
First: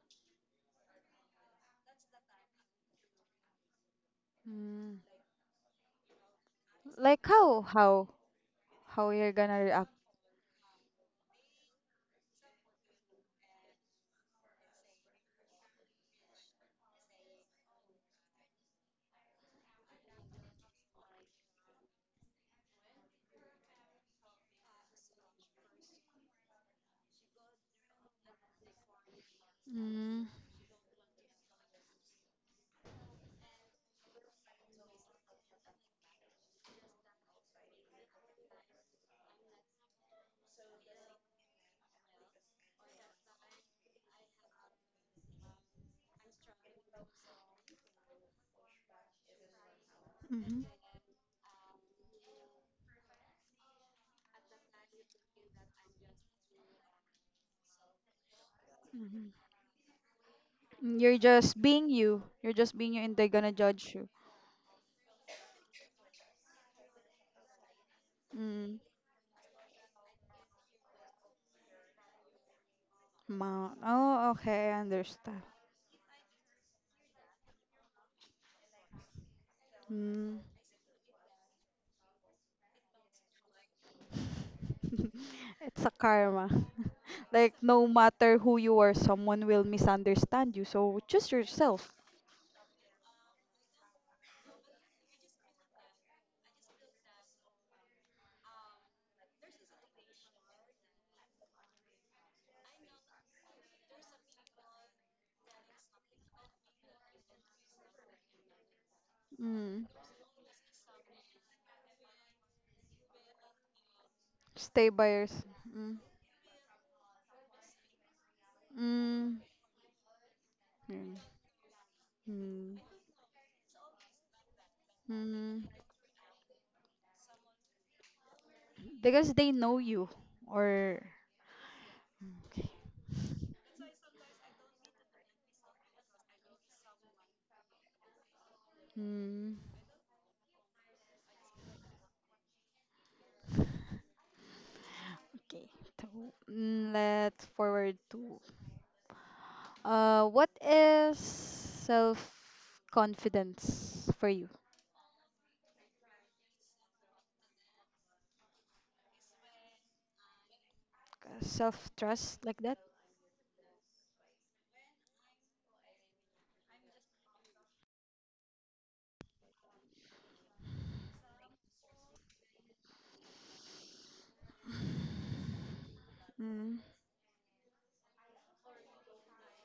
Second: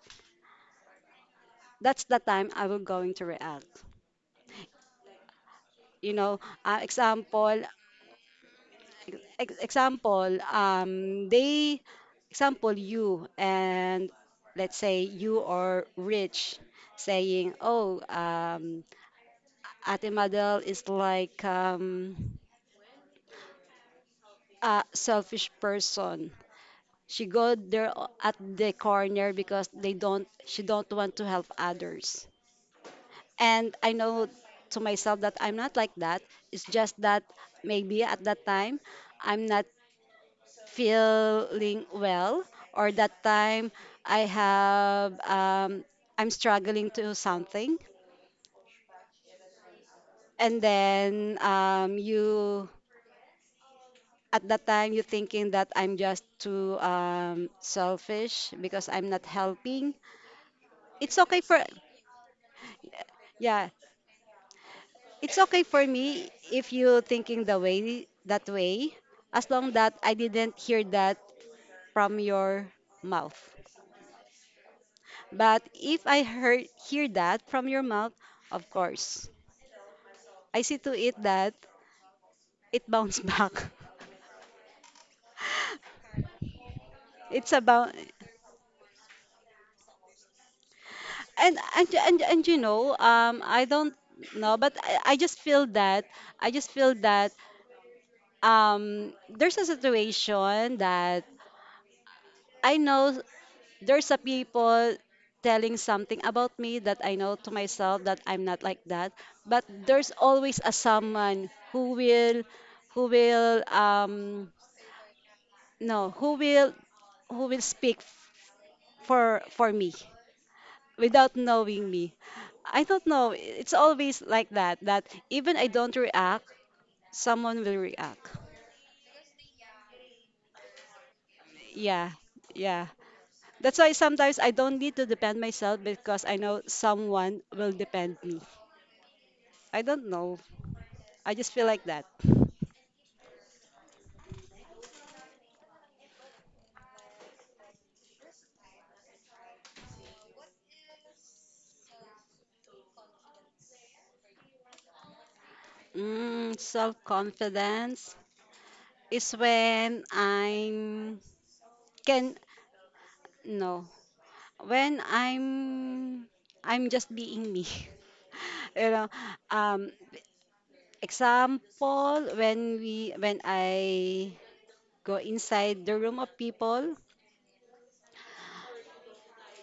[SPEAKER 2] that's the time I will going to react.
[SPEAKER 1] mm.
[SPEAKER 2] You know,
[SPEAKER 1] Like how?
[SPEAKER 2] example
[SPEAKER 1] How? How you're
[SPEAKER 2] ex-
[SPEAKER 1] gonna react?
[SPEAKER 2] example they example you and let's say you are rich saying, oh, Ate Madel is like a selfish person. She go there at the corner because they don't
[SPEAKER 1] Mm.
[SPEAKER 2] she don't want to help others. And I know to myself that I'm not like that. It's just that maybe at that time I'm not feeling well, or that time I have um, I'm struggling to something.
[SPEAKER 1] Mm-hmm.
[SPEAKER 2] And then you at that time you're thinking that I'm just too selfish because I'm not
[SPEAKER 1] Mm-hmm.
[SPEAKER 2] helping.
[SPEAKER 1] You're
[SPEAKER 2] It's okay for
[SPEAKER 1] just being you. You're just being you, and they're gonna
[SPEAKER 2] yeah.
[SPEAKER 1] judge you.
[SPEAKER 2] It's okay for me if you thinking the way that
[SPEAKER 1] Mm.
[SPEAKER 2] way, as long that I didn't hear that from your mouth.
[SPEAKER 1] Ma. Oh, okay, I understand.
[SPEAKER 2] But if I hear that from your mouth, of course,
[SPEAKER 1] Mm.
[SPEAKER 2] I see to it that it bounce back.
[SPEAKER 1] It's a karma.
[SPEAKER 2] It's
[SPEAKER 1] Like no
[SPEAKER 2] about
[SPEAKER 1] matter who you are, someone will misunderstand you. So choose yourself.
[SPEAKER 2] and you know, I don't know, but I just feel that I just feel that there's a situation that I know there's a people telling something about me that I know to myself that I'm not like that. But
[SPEAKER 1] Mm.
[SPEAKER 2] there's always a someone who will,
[SPEAKER 1] Stay by yourself. Mm.
[SPEAKER 2] no, who will
[SPEAKER 1] Mm.
[SPEAKER 2] for me
[SPEAKER 1] Mm.
[SPEAKER 2] without knowing me.
[SPEAKER 1] Mm.
[SPEAKER 2] I don't know. It's always like that. That even
[SPEAKER 1] Mm.
[SPEAKER 2] I don't react, someone will react.
[SPEAKER 1] Because they know you, or
[SPEAKER 2] Yeah, yeah. That's why sometimes I don't need to depend myself because I know someone will depend me.
[SPEAKER 1] mm.
[SPEAKER 2] I don't know. I just feel like that.
[SPEAKER 1] Okay. So let's forward to what is self confidence for you?
[SPEAKER 2] Self confidence is when I'm
[SPEAKER 1] Self
[SPEAKER 2] can
[SPEAKER 1] trust like that.
[SPEAKER 2] no when I'm just being me. you know, um, example when I go inside the room of
[SPEAKER 1] Mm.
[SPEAKER 2] people.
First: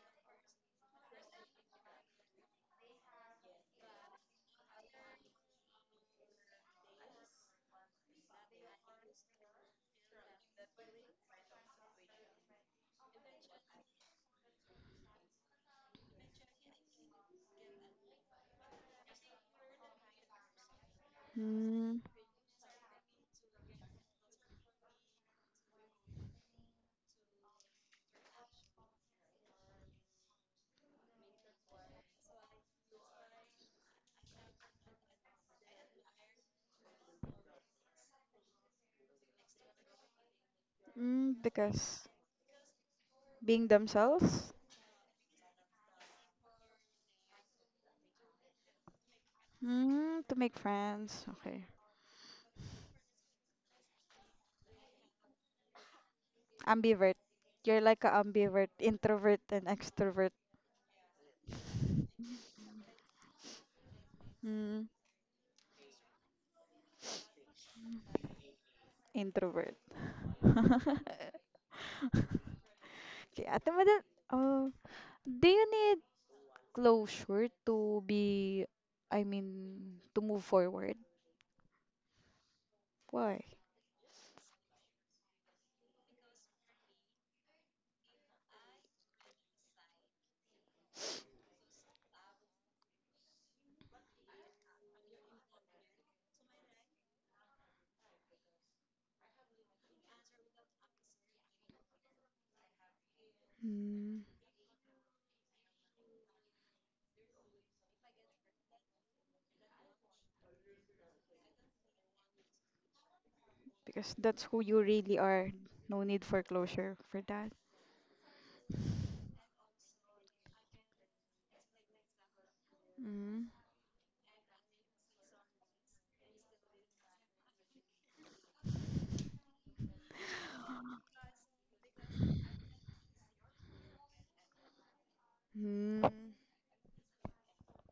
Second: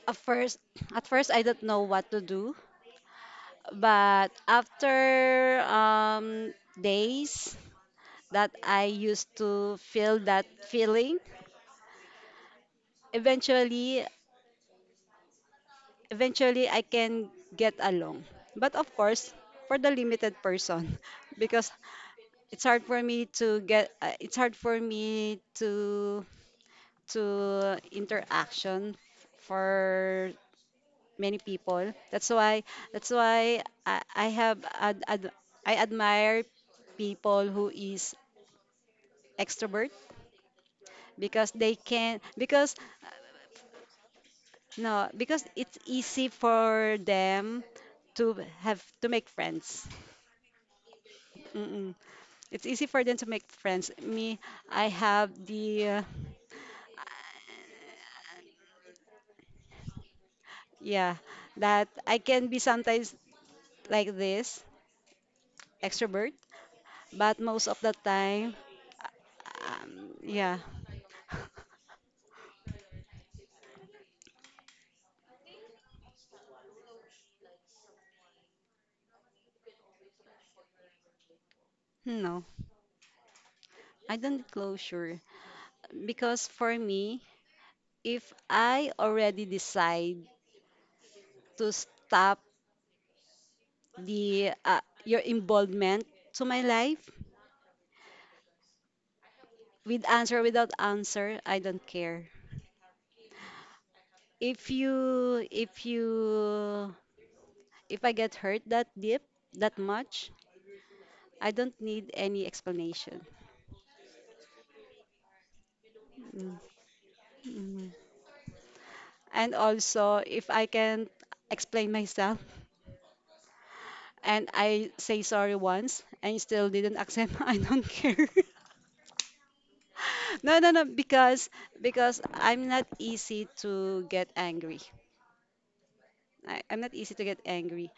[SPEAKER 2] At first, at first I don't know what to do, but after days that I used to feel that feeling. Eventually, eventually I can get along. But of course, for the limited person because
[SPEAKER 1] Mm.
[SPEAKER 2] it's hard for me to get it's hard for me to interaction for many people. That's why I have ad, ad, I admire people who is extrovert
[SPEAKER 1] Mm.
[SPEAKER 2] because they
[SPEAKER 1] Because
[SPEAKER 2] can because
[SPEAKER 1] being themselves.
[SPEAKER 2] no, because it's easy for them to have to make friends.
[SPEAKER 1] Mm. To make friends. Okay.
[SPEAKER 2] Mm-mm. It's easy for them to make friends. I have the
[SPEAKER 1] Ambivert. You're like a ambivert, introvert and extrovert.
[SPEAKER 2] yeah that I can be sometimes like this
[SPEAKER 1] Mm.
[SPEAKER 2] extrovert, but most of the time,
[SPEAKER 1] Introvert.
[SPEAKER 2] um, yeah,
[SPEAKER 1] Okay, Ate Madan, uh, do you need closure I mean, to move forward?
[SPEAKER 2] no,
[SPEAKER 1] Why?
[SPEAKER 2] I don't need closure because for me, if I already decide to stop the your involvement to my life, with answer without answer, I don't care.
[SPEAKER 1] Mm.
[SPEAKER 2] if you if you if I get hurt that deep, that much, I don't need any explanation.
[SPEAKER 1] Because that's who you really are. No need for
[SPEAKER 2] Mm,
[SPEAKER 1] closure for that.
[SPEAKER 2] mhm. And also if I can explain myself
[SPEAKER 1] Mm.
[SPEAKER 2] and I say sorry once and you still didn't accept, I don't care. No Because I'm not easy to get angry.
[SPEAKER 1] Mm.
[SPEAKER 2] I'm not easy to get angry.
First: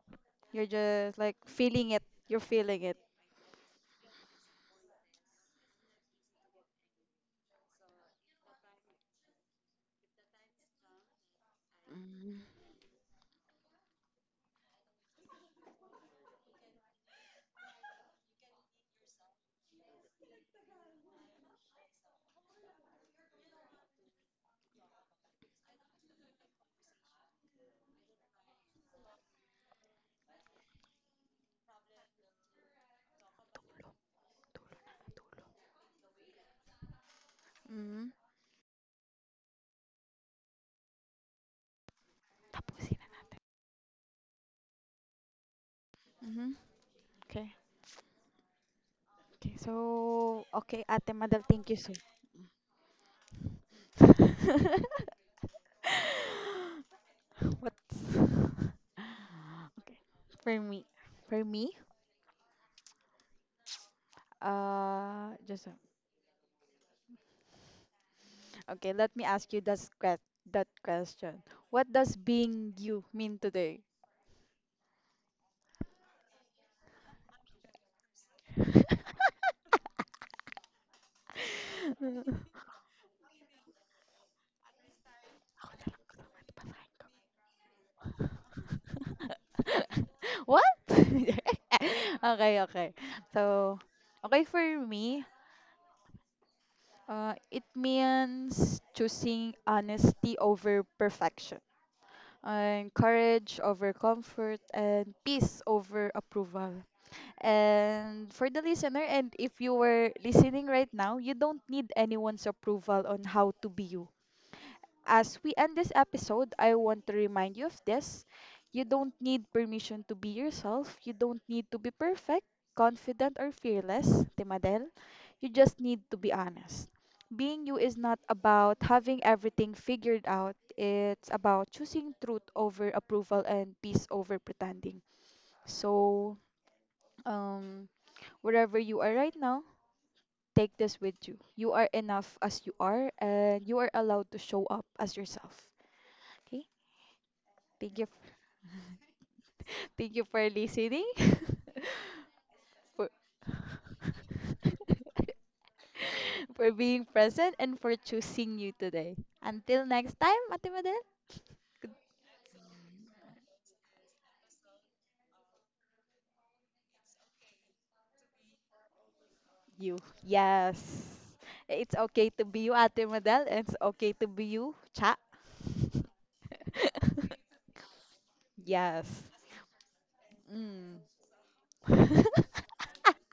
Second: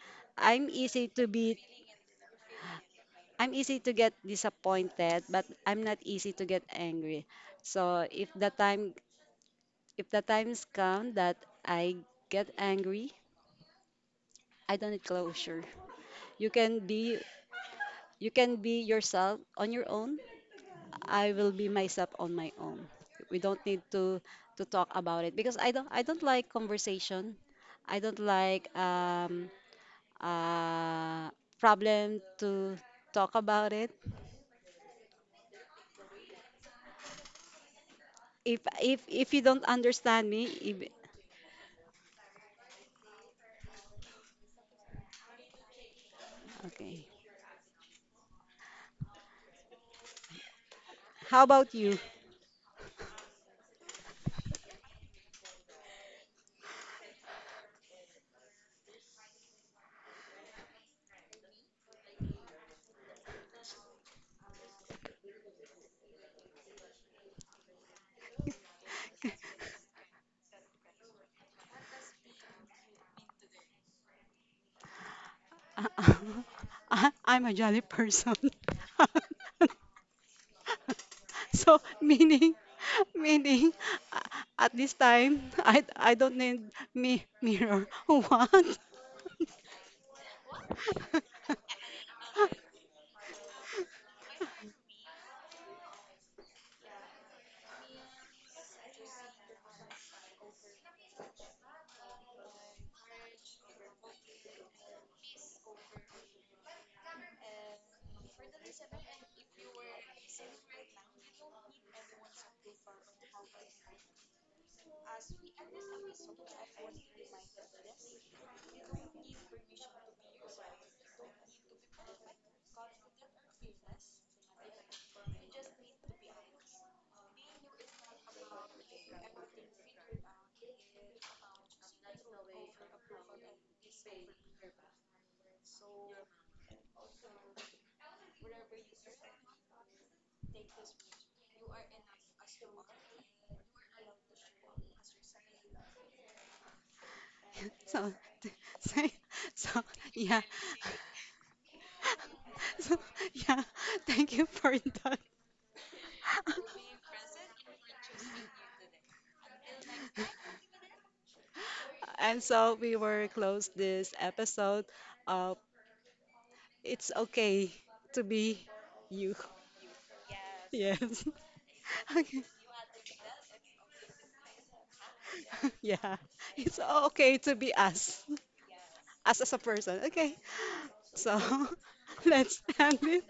[SPEAKER 1] You're
[SPEAKER 2] I'm easy
[SPEAKER 1] just
[SPEAKER 2] to
[SPEAKER 1] like
[SPEAKER 2] be.
[SPEAKER 1] feeling it. You're feeling it.
[SPEAKER 2] I'm easy to get disappointed, but I'm not easy to get angry. So if the times come that I
[SPEAKER 1] Mm.
[SPEAKER 2] get angry, I don't need closure. You can be you can be yourself on your own. I will be myself on my own. We don't need to talk about it because I don't like conversation. I don't like uh problem to talk about it.
[SPEAKER 1] Mm.
[SPEAKER 2] If you don't understand me, if
[SPEAKER 1] Tapusin na natin. Mm.
[SPEAKER 2] okay.
[SPEAKER 1] Okay. Okay, so, okay, Ate Madal,
[SPEAKER 2] How
[SPEAKER 1] thank you
[SPEAKER 2] about you?
[SPEAKER 1] what? Okay. For me. For me? Uh, just, a- okay, let me ask you that question. What does being you mean today?
[SPEAKER 2] I- I'm a jolly person. so meaning meaning uh, at this time
[SPEAKER 1] Ako na lang.
[SPEAKER 2] I don't need me mirror. What?
[SPEAKER 1] What? Okay, okay. So, okay for me, it means choosing honesty over perfection, and courage over comfort, and peace over approval. And for the listener, and if you were listening right now, you don't need anyone's approval on how to be you. As we end this episode, I want to remind you of this. You don't need permission to be yourself. You don't need to be perfect, confident, or fearless, Timadel. You just need to be honest. Being you is not about having everything figured out. It's about choosing truth over approval and peace over pretending. So, um, wherever you are right now, take this with you. You are enough as you are, and you are allowed to show up as yourself. Okay? Thank you
[SPEAKER 2] So so, so,
[SPEAKER 1] Thank you for
[SPEAKER 2] yeah.
[SPEAKER 1] listening,
[SPEAKER 2] So
[SPEAKER 1] for,
[SPEAKER 2] yeah. Thank you for that.
[SPEAKER 1] for being present, and for choosing you today. Until next time, Ate Madel, good
[SPEAKER 2] And so we were close this episode. Uh, It's okay to be you.
[SPEAKER 1] you. Yes.
[SPEAKER 2] Yes.
[SPEAKER 1] It's okay to
[SPEAKER 2] Okay.
[SPEAKER 1] be you, Ate Madel. And it's okay to be you, Cha.
[SPEAKER 2] Yeah. It's okay to be us,
[SPEAKER 1] Yes.
[SPEAKER 2] us as a person. Okay.
[SPEAKER 1] Mm.
[SPEAKER 2] So let's end it.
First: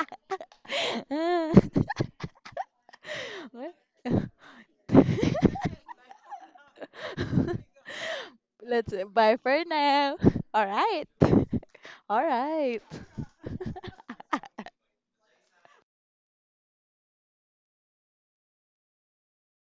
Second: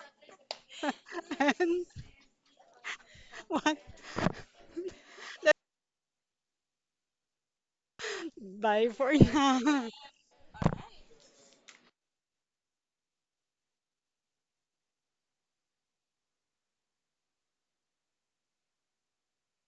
[SPEAKER 2] And
[SPEAKER 1] What?
[SPEAKER 2] what? Bye
[SPEAKER 1] Let's say
[SPEAKER 2] for
[SPEAKER 1] bye for
[SPEAKER 2] now.
[SPEAKER 1] now. All right. All right.